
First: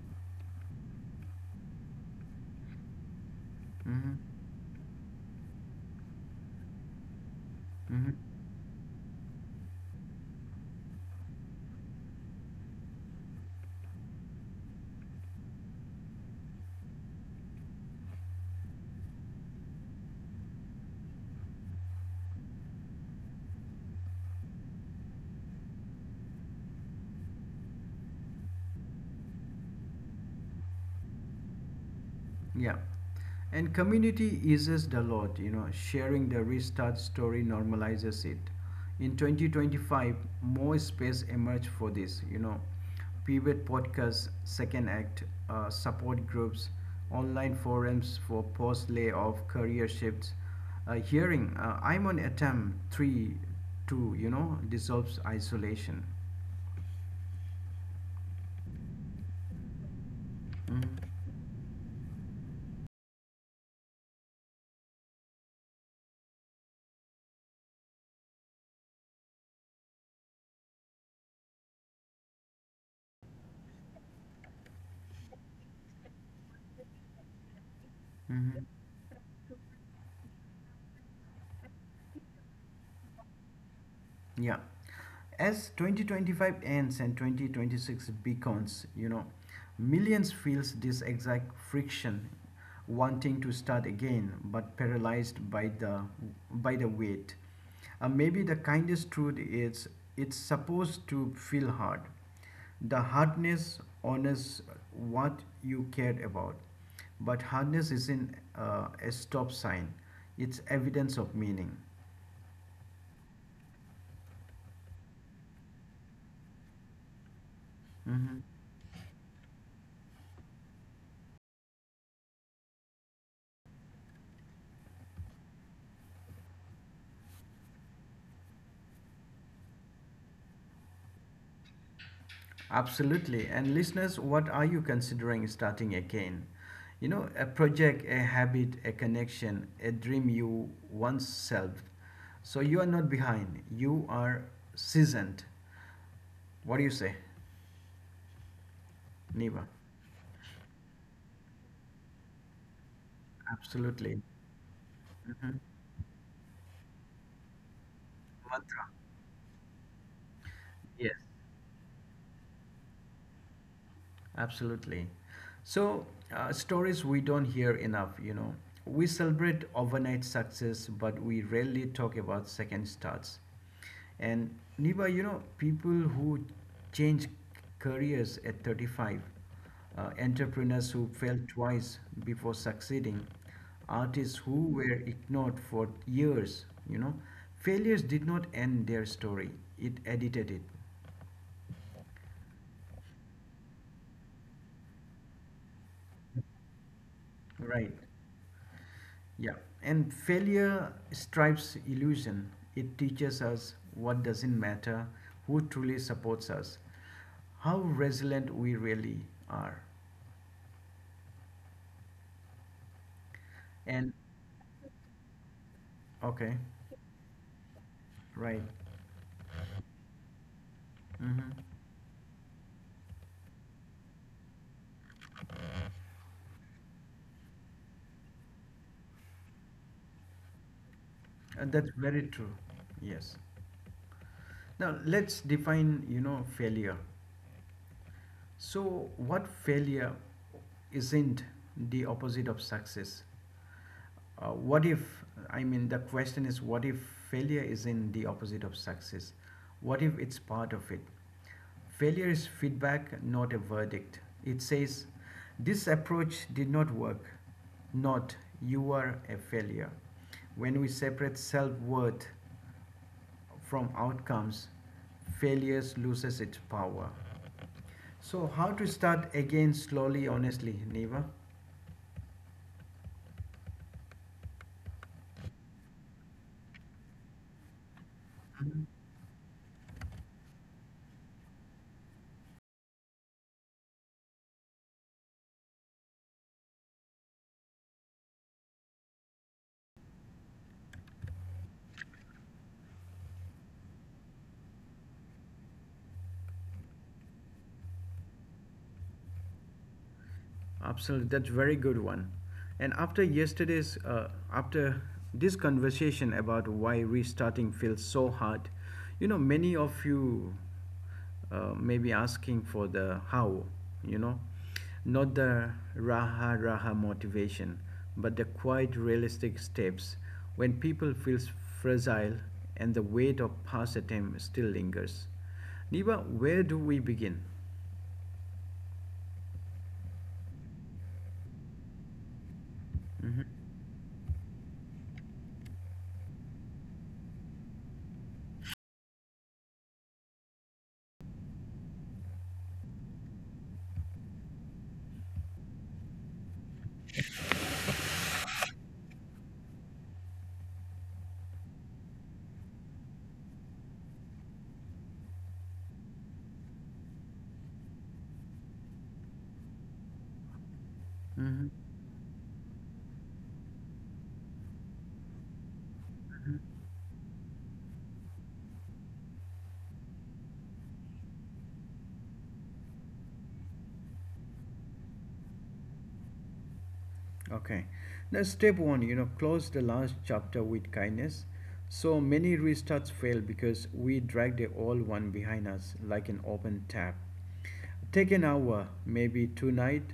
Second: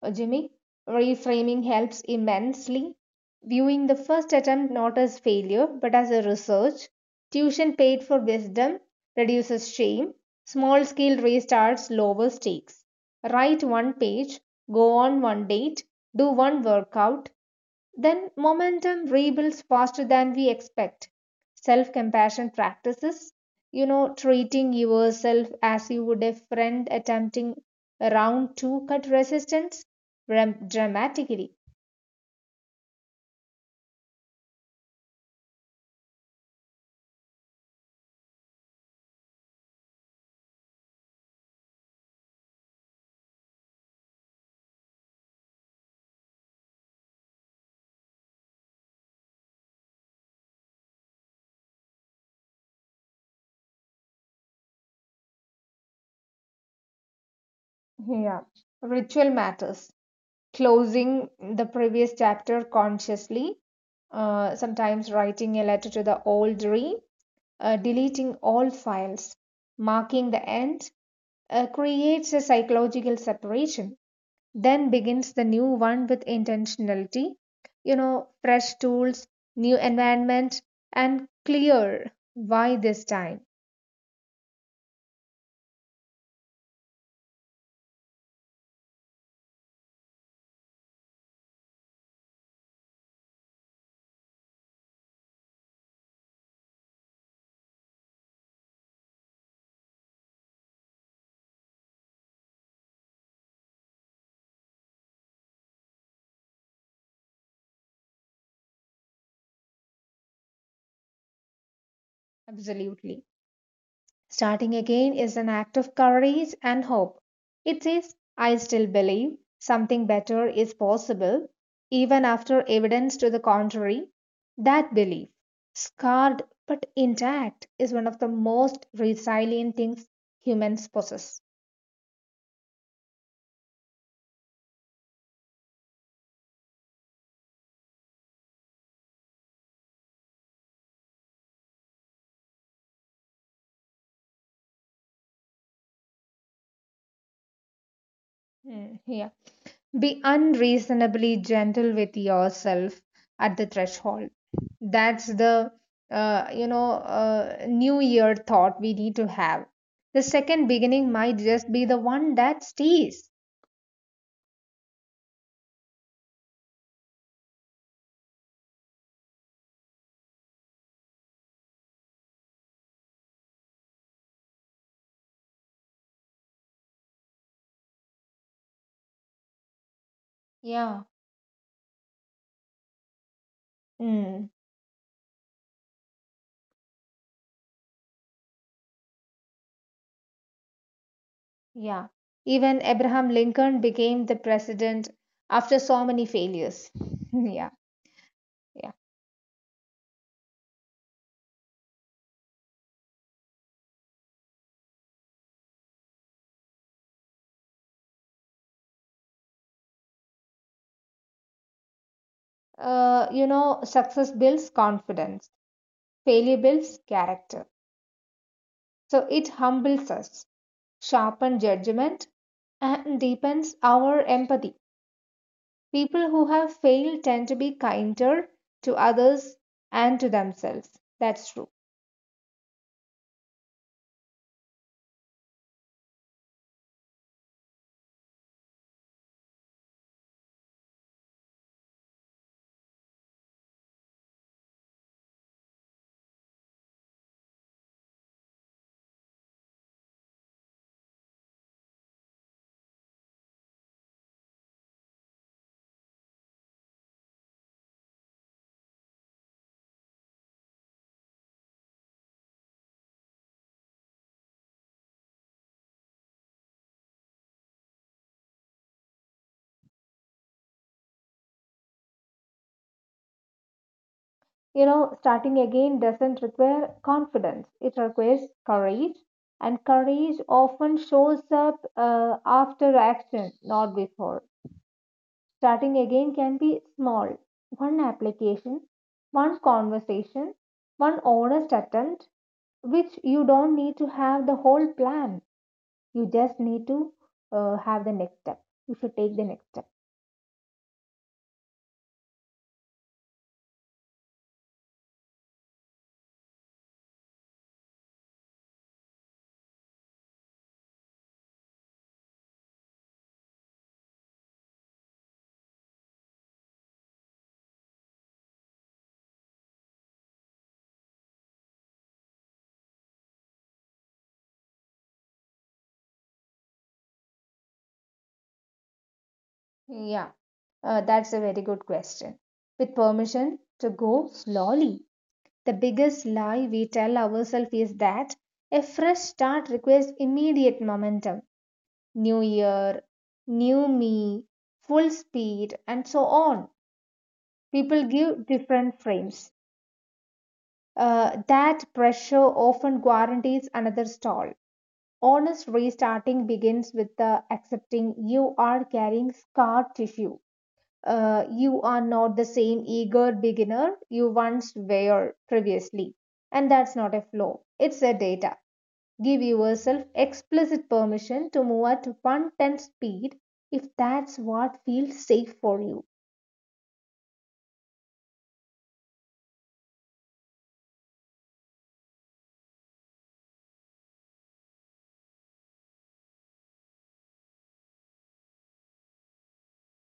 B: Jimmy, reframing helps immensely. Viewing the
A: Mhm.
B: first attempt not as failure but as a research, tuition paid
A: Hmm.
B: for wisdom reduces shame. Small scale restarts lower stakes. Write one page, go on one date, do one workout, then momentum rebuilds faster than we expect. Self compassion practices, you know, treating yourself as you would a friend attempting a round two cut resistance dramatically.
A: Yeah. And community eases the load, you know, sharing the restart story normalizes it. In 2025, more space emerged for this, you know, pivot podcasts, second act, support groups, online forums for post layoff, career shifts, hearing. I'm on attempt three, two, you know, dissolves isolation.
B: Yeah. Ritual matters.
A: Mhm,
B: Closing the previous chapter consciously, sometimes writing a letter to the old, deleting all files, marking the end, creates a psychological separation. Then begins the new one with intentionality, you know,
A: mhm.
B: fresh tools, new environment, and clear why this time.
A: Yeah. As 2025 ends and 2026 beckons, you know, millions feels this exact friction, wanting to start again but paralyzed by the weight. Maybe the kindest truth is it's supposed to feel hard. The hardness honors what you cared about, but hardness isn't a stop sign. It's evidence of meaning.
B: Absolutely. Starting again is an act of courage and hope. It says,
A: Hmm.
B: I still believe something better is possible, even after evidence to the contrary. That belief, scarred but intact, is one of the most resilient things humans possess.
A: Absolutely. And listeners, what are you considering starting again? You know, a project, a habit, a connection, a dream you once served. So you are not behind, you are seasoned. What do you say,
B: Hmm. Yeah.
A: Niva?
B: Be unreasonably gentle with yourself at the
A: Absolutely.
B: threshold. That's
A: Mhm.
B: the new year thought
A: Mantra.
B: we need to have. The second
A: Yes.
B: beginning might just be the one that stays.
A: Absolutely. So, stories we don't hear enough, you know. We celebrate overnight success, but we rarely talk about second starts. And Niba, you know, people who change careers at 35, entrepreneurs who
B: Yeah.
A: failed twice before succeeding, artists
B: Mm,
A: who were ignored for years, you know, failures did not end their story, it edited it.
B: yeah. Even Abraham Lincoln became the president after so many failures. [laughs] Yeah,
A: Right.
B: yeah.
A: Yeah, and failure stripes illusion. It teaches us what doesn't matter, who truly supports us, how resilient we really are.
B: You know,
A: And
B: success builds confidence,
A: okay,
B: failure builds character.
A: right.
B: So it humbles us,
A: Mm-hmm.
B: sharpen judgment, and deepens our empathy. People who have failed tend to be kinder to others and to themselves. That's true.
A: That's very true. Yes. Now let's define, you know, failure. So, what failure isn't the opposite of success? What if, I mean, The question is, what if failure isn't the opposite of success? What if it's part of it? Failure is feedback, not a verdict. It says, this approach did not work, not you are a failure. When we separate self worth from outcomes, failures loses its power. So how to start again slowly, honestly, Neva?
B: You know, starting again doesn't require confidence, it requires courage. And courage often shows up after action, not before. Starting again can be small, one application, one conversation, one honest attempt, which you don't need to have the whole plan. You just need to have the next step. You should take the next step.
A: Absolutely, that's very good one. And after this conversation about why restarting feels so hard, you know, many of you may be asking for the how, you know, not the raha raha motivation, but the quite realistic steps when people feel fragile and the weight of past attempt still lingers. Niba, where do we begin?
B: Yeah, that's a very good question. With permission to go slowly. The biggest lie we tell ourselves is that a fresh start requires immediate momentum, new year, new me, full speed, and so on. People give different frames. That pressure often guarantees another stall. Honest restarting begins with the accepting you are carrying scar tissue. You are not the same eager beginner you once were previously. And that's not a flaw, it's a data. Give yourself explicit permission to move at one tenth speed if that's what feels safe for you.
A: Okay. Now, step one, you know, close the last chapter with kindness. So many restarts fail because we drag the old one behind us like an open tab. Take an hour, maybe tonight,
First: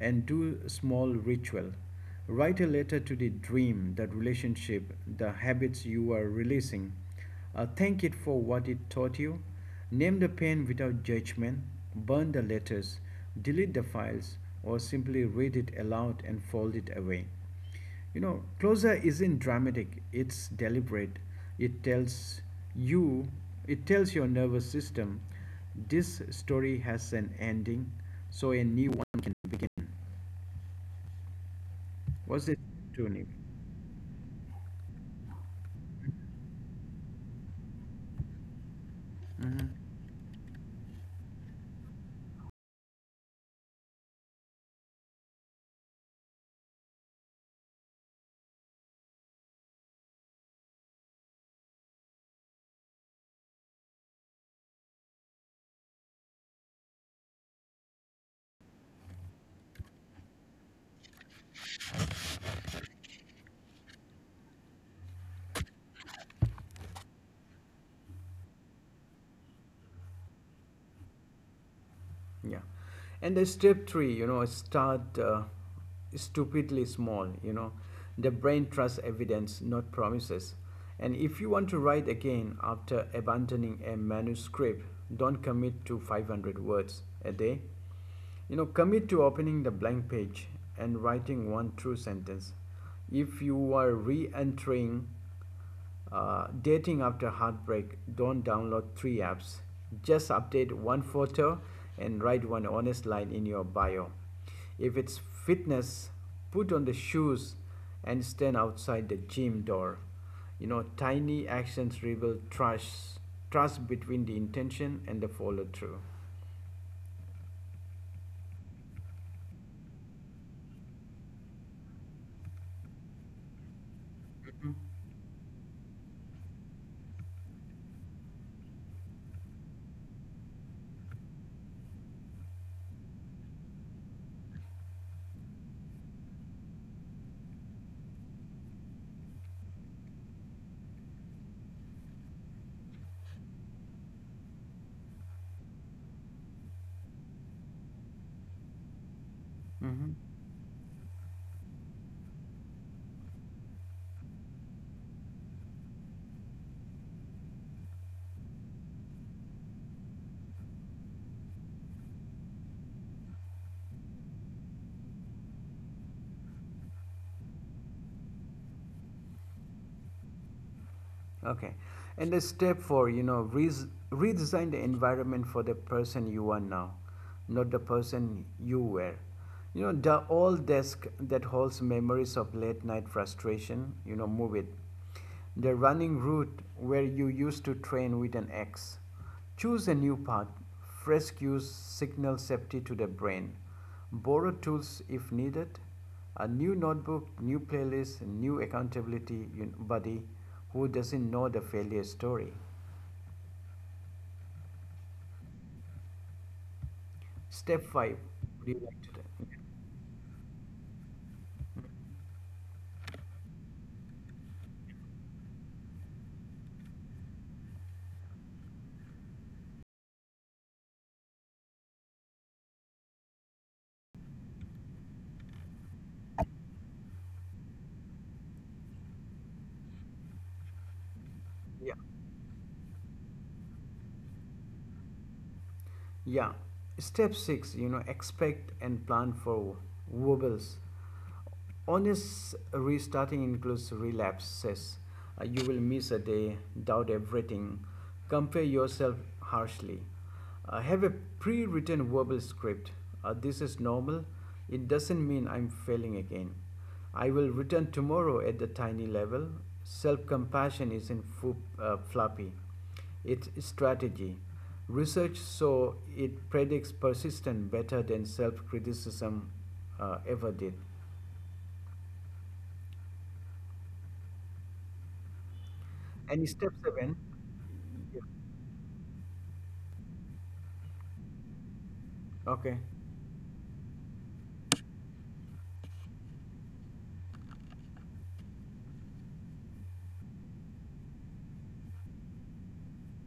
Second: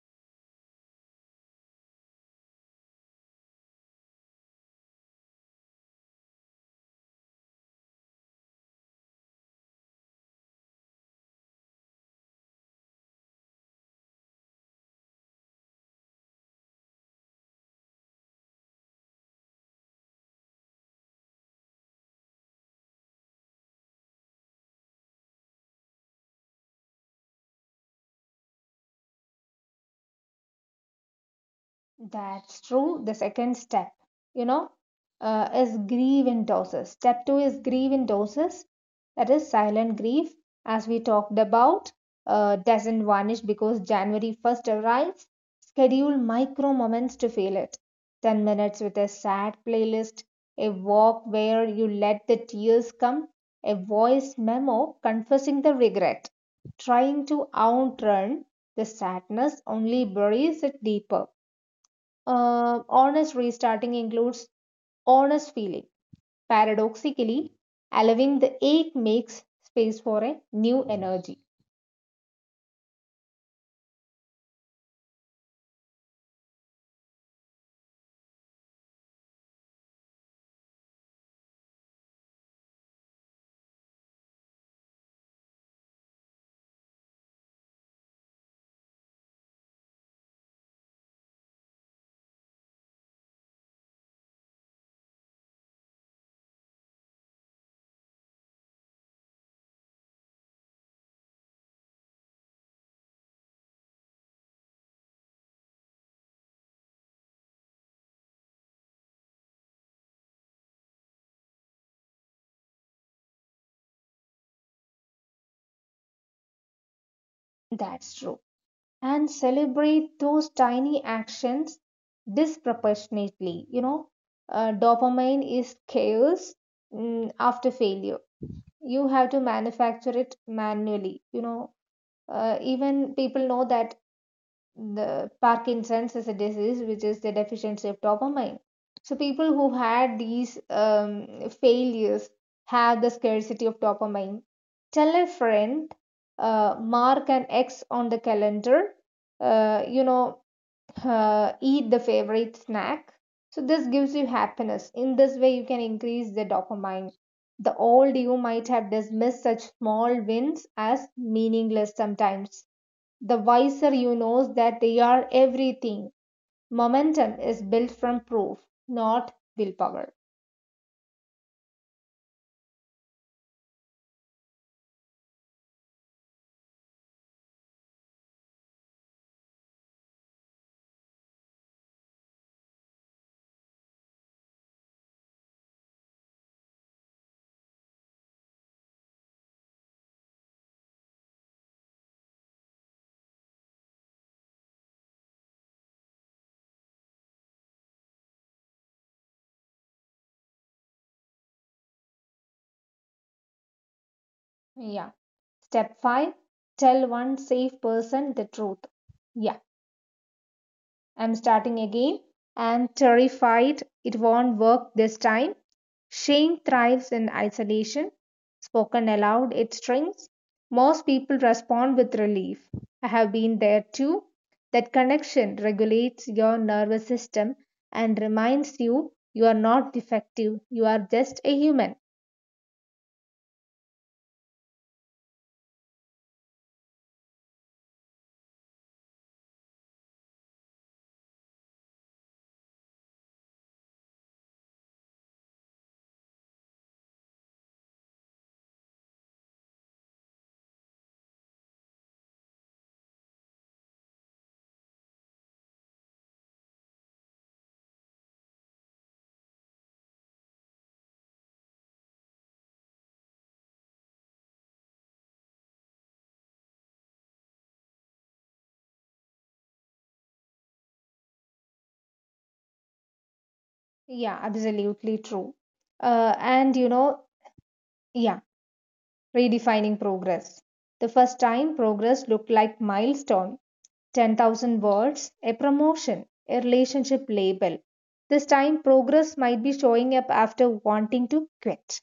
A: and do a small ritual. Write a letter to the dream, that relationship, the habits you are releasing. Thank it for what it taught you. Name the pain without judgment, burn the letters, delete the files, or simply read it aloud and fold it away. You know, closure isn't dramatic, it's deliberate. It tells you, it tells your nervous system, this story has an ending, so a new one can. What's it,
B: That's true. The
A: Tony?
B: second step, you know, is grieve in doses. Step two is grieve in doses. That is silent grief, as we talked about, doesn't vanish because January 1st arrives. Schedule micro moments to feel it. 10 minutes with a sad playlist, a walk where you let the tears come, a voice memo confessing the regret. Trying to outrun the sadness only buries it deeper. Honest restarting includes honest feeling. Paradoxically, allowing the ache makes space for a new energy.
A: Yeah. And the step three, you know, start stupidly small, you know. The brain trusts evidence, not promises. And if you want to write again after abandoning a manuscript, don't commit to 500 words a day. You know, commit to opening the blank page and writing one true sentence. If you are re entering dating after heartbreak, don't download three apps. Just update one photo and write one honest line in your bio. If it's fitness, put on the shoes and stand outside the gym door. You know, tiny actions rebuild trust, trust between the intention and the follow through.
B: That's true. And celebrate those tiny actions disproportionately. You know, dopamine is chaos after failure. You have to manufacture it manually. You know, even people know that the Parkinson's is a disease which is the deficiency of dopamine. So people who had these failures have the scarcity of dopamine. Tell a friend, mark an X on the calendar. Uh, you
A: Mm-hmm.
B: know, eat the favorite snack. So this gives you happiness. In this way, you can increase the dopamine. The old you might have dismissed such small wins as meaningless sometimes the wiser you knows that they are everything. Momentum is built from proof, not willpower.
A: Okay. And the step four, you know, re redesign the environment for the person you are now, not the person you were. You know, the old desk that holds memories of late night frustration, you know, move it. The running route where you used to train with an axe. Choose a new path. Fresh cues signal safety to the brain. Borrow tools if needed. A new notebook, new playlist, new accountability buddy who doesn't know the failure story.
B: Yeah. Step 5,
A: Step 5
B: tell one safe
A: react.
B: person the truth. Yeah. I'm starting again. I'm terrified it won't work this time. Shame thrives in isolation. Spoken aloud, it shrinks. Most people respond with relief. I have been there too. That connection regulates your nervous system and reminds you you are not
A: Yeah.
B: defective, you are just a human.
A: Yeah. Step 6, you know, expect and plan for wobbles. Honest restarting includes relapses. You will miss a day, doubt everything, compare yourself harshly. Have a pre written verbal script. This is normal. It doesn't mean I'm failing again. I will return tomorrow at the tiny level. Self compassion isn't floppy, it's strategy. Research shows it predicts persistence better than self criticism ever did.
B: Yeah,
A: And
B: absolutely
A: step
B: true.
A: seven,
B: And
A: yeah,
B: you know, yeah redefining progress. The first
A: okay.
B: time progress looked like milestone, 10,000 words, a promotion, a relationship label. This time progress might be showing up after wanting to quit,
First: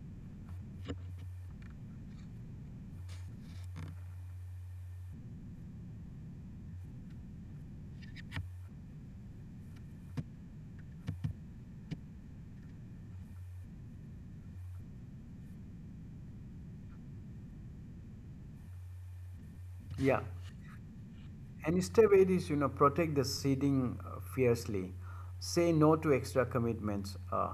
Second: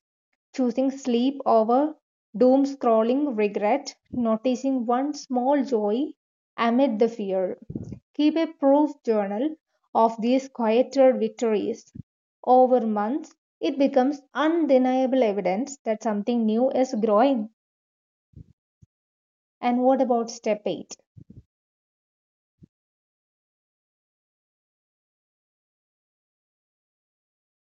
B: choosing sleep over doom scrolling regret, noticing one small joy amid the fear. Keep a proof journal of these quieter victories. Over months, it becomes undeniable evidence that something new is growing. And what
A: Yeah.
B: about step 8?
A: And step eight is, you know, protect the seeding fiercely. Say no to extra commitments.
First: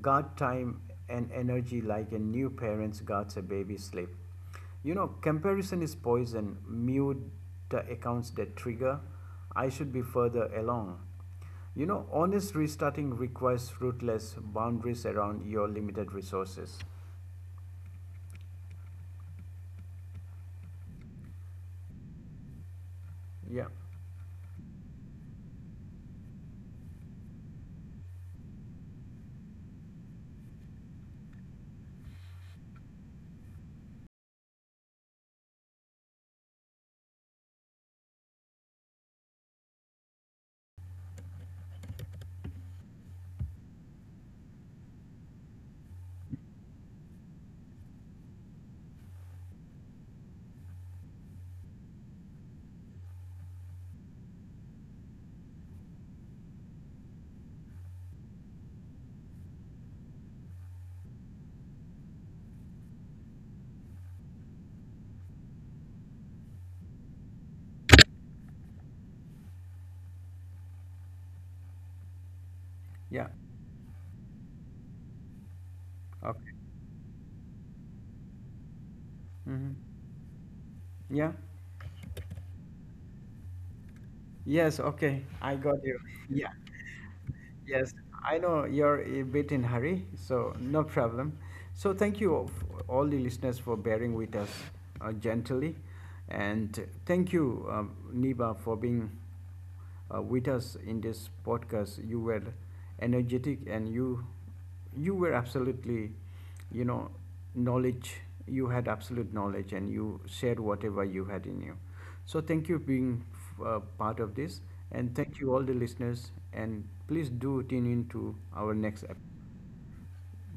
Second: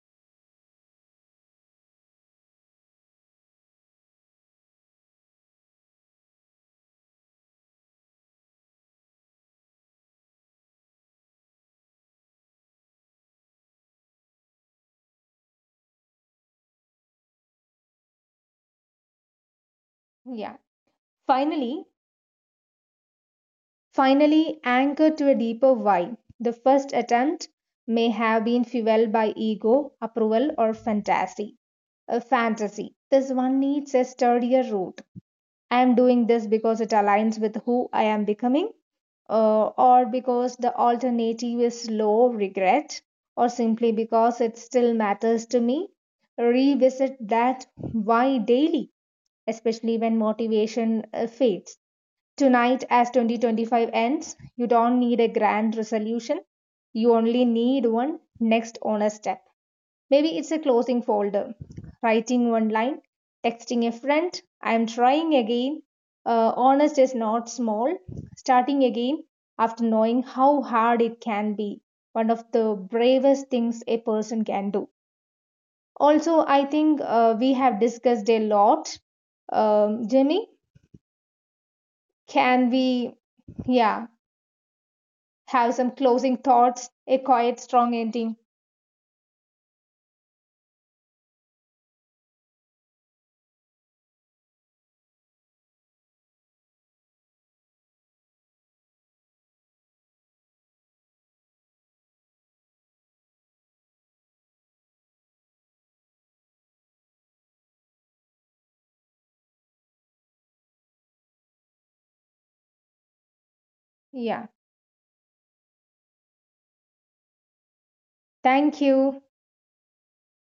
A: Guard time and energy like a new parent guards a baby sleep. You know, comparison is poison. Mute the accounts that trigger. I should be further along. You know, honest restarting requires fruitless boundaries around your limited resources.
B: Yeah. Finally,
A: Yeah.
B: Finally, anchor to a deeper why. The first attempt may have been fueled by ego, approval, or fantasy. A fantasy. This one needs a sturdier root. I am doing this because it aligns with who I am becoming, or because the alternative is low regret, or simply because it still matters to me. Revisit that why daily, especially when motivation fades. Tonight, as 2025 ends, you don't need a grand resolution. You only need one next honest step. Maybe it's a closing folder, writing one line, texting a friend, I'm trying again. Honest is not small. Starting again after knowing how hard it can be, one of the
A: Yeah.
B: bravest things a person can do.
A: Okay.
B: Also, I think we have discussed a lot.
A: Mm-hmm.
B: Jimmy,
A: Yeah.
B: can we? Yeah,
A: Yes. Okay. I got
B: have
A: you.
B: some closing
A: Yeah.
B: thoughts, a quiet,
A: Yes.
B: strong
A: I
B: ending.
A: know you're a bit in hurry, so no problem. So thank you all the listeners for bearing with us gently, and thank you, Niba, for being with us in this podcast. You were energetic and you were absolutely, you know, knowledge, you had absolute knowledge and you shared whatever you had in you, so thank you being part of
B: Yeah.
A: this. And thank you all the listeners, and please do tune in to our
B: Thank
A: next episode.
B: you.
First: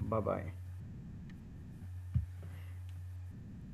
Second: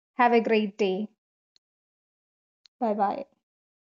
A: Bye
B: Have a
A: bye.
B: great day. Bye bye.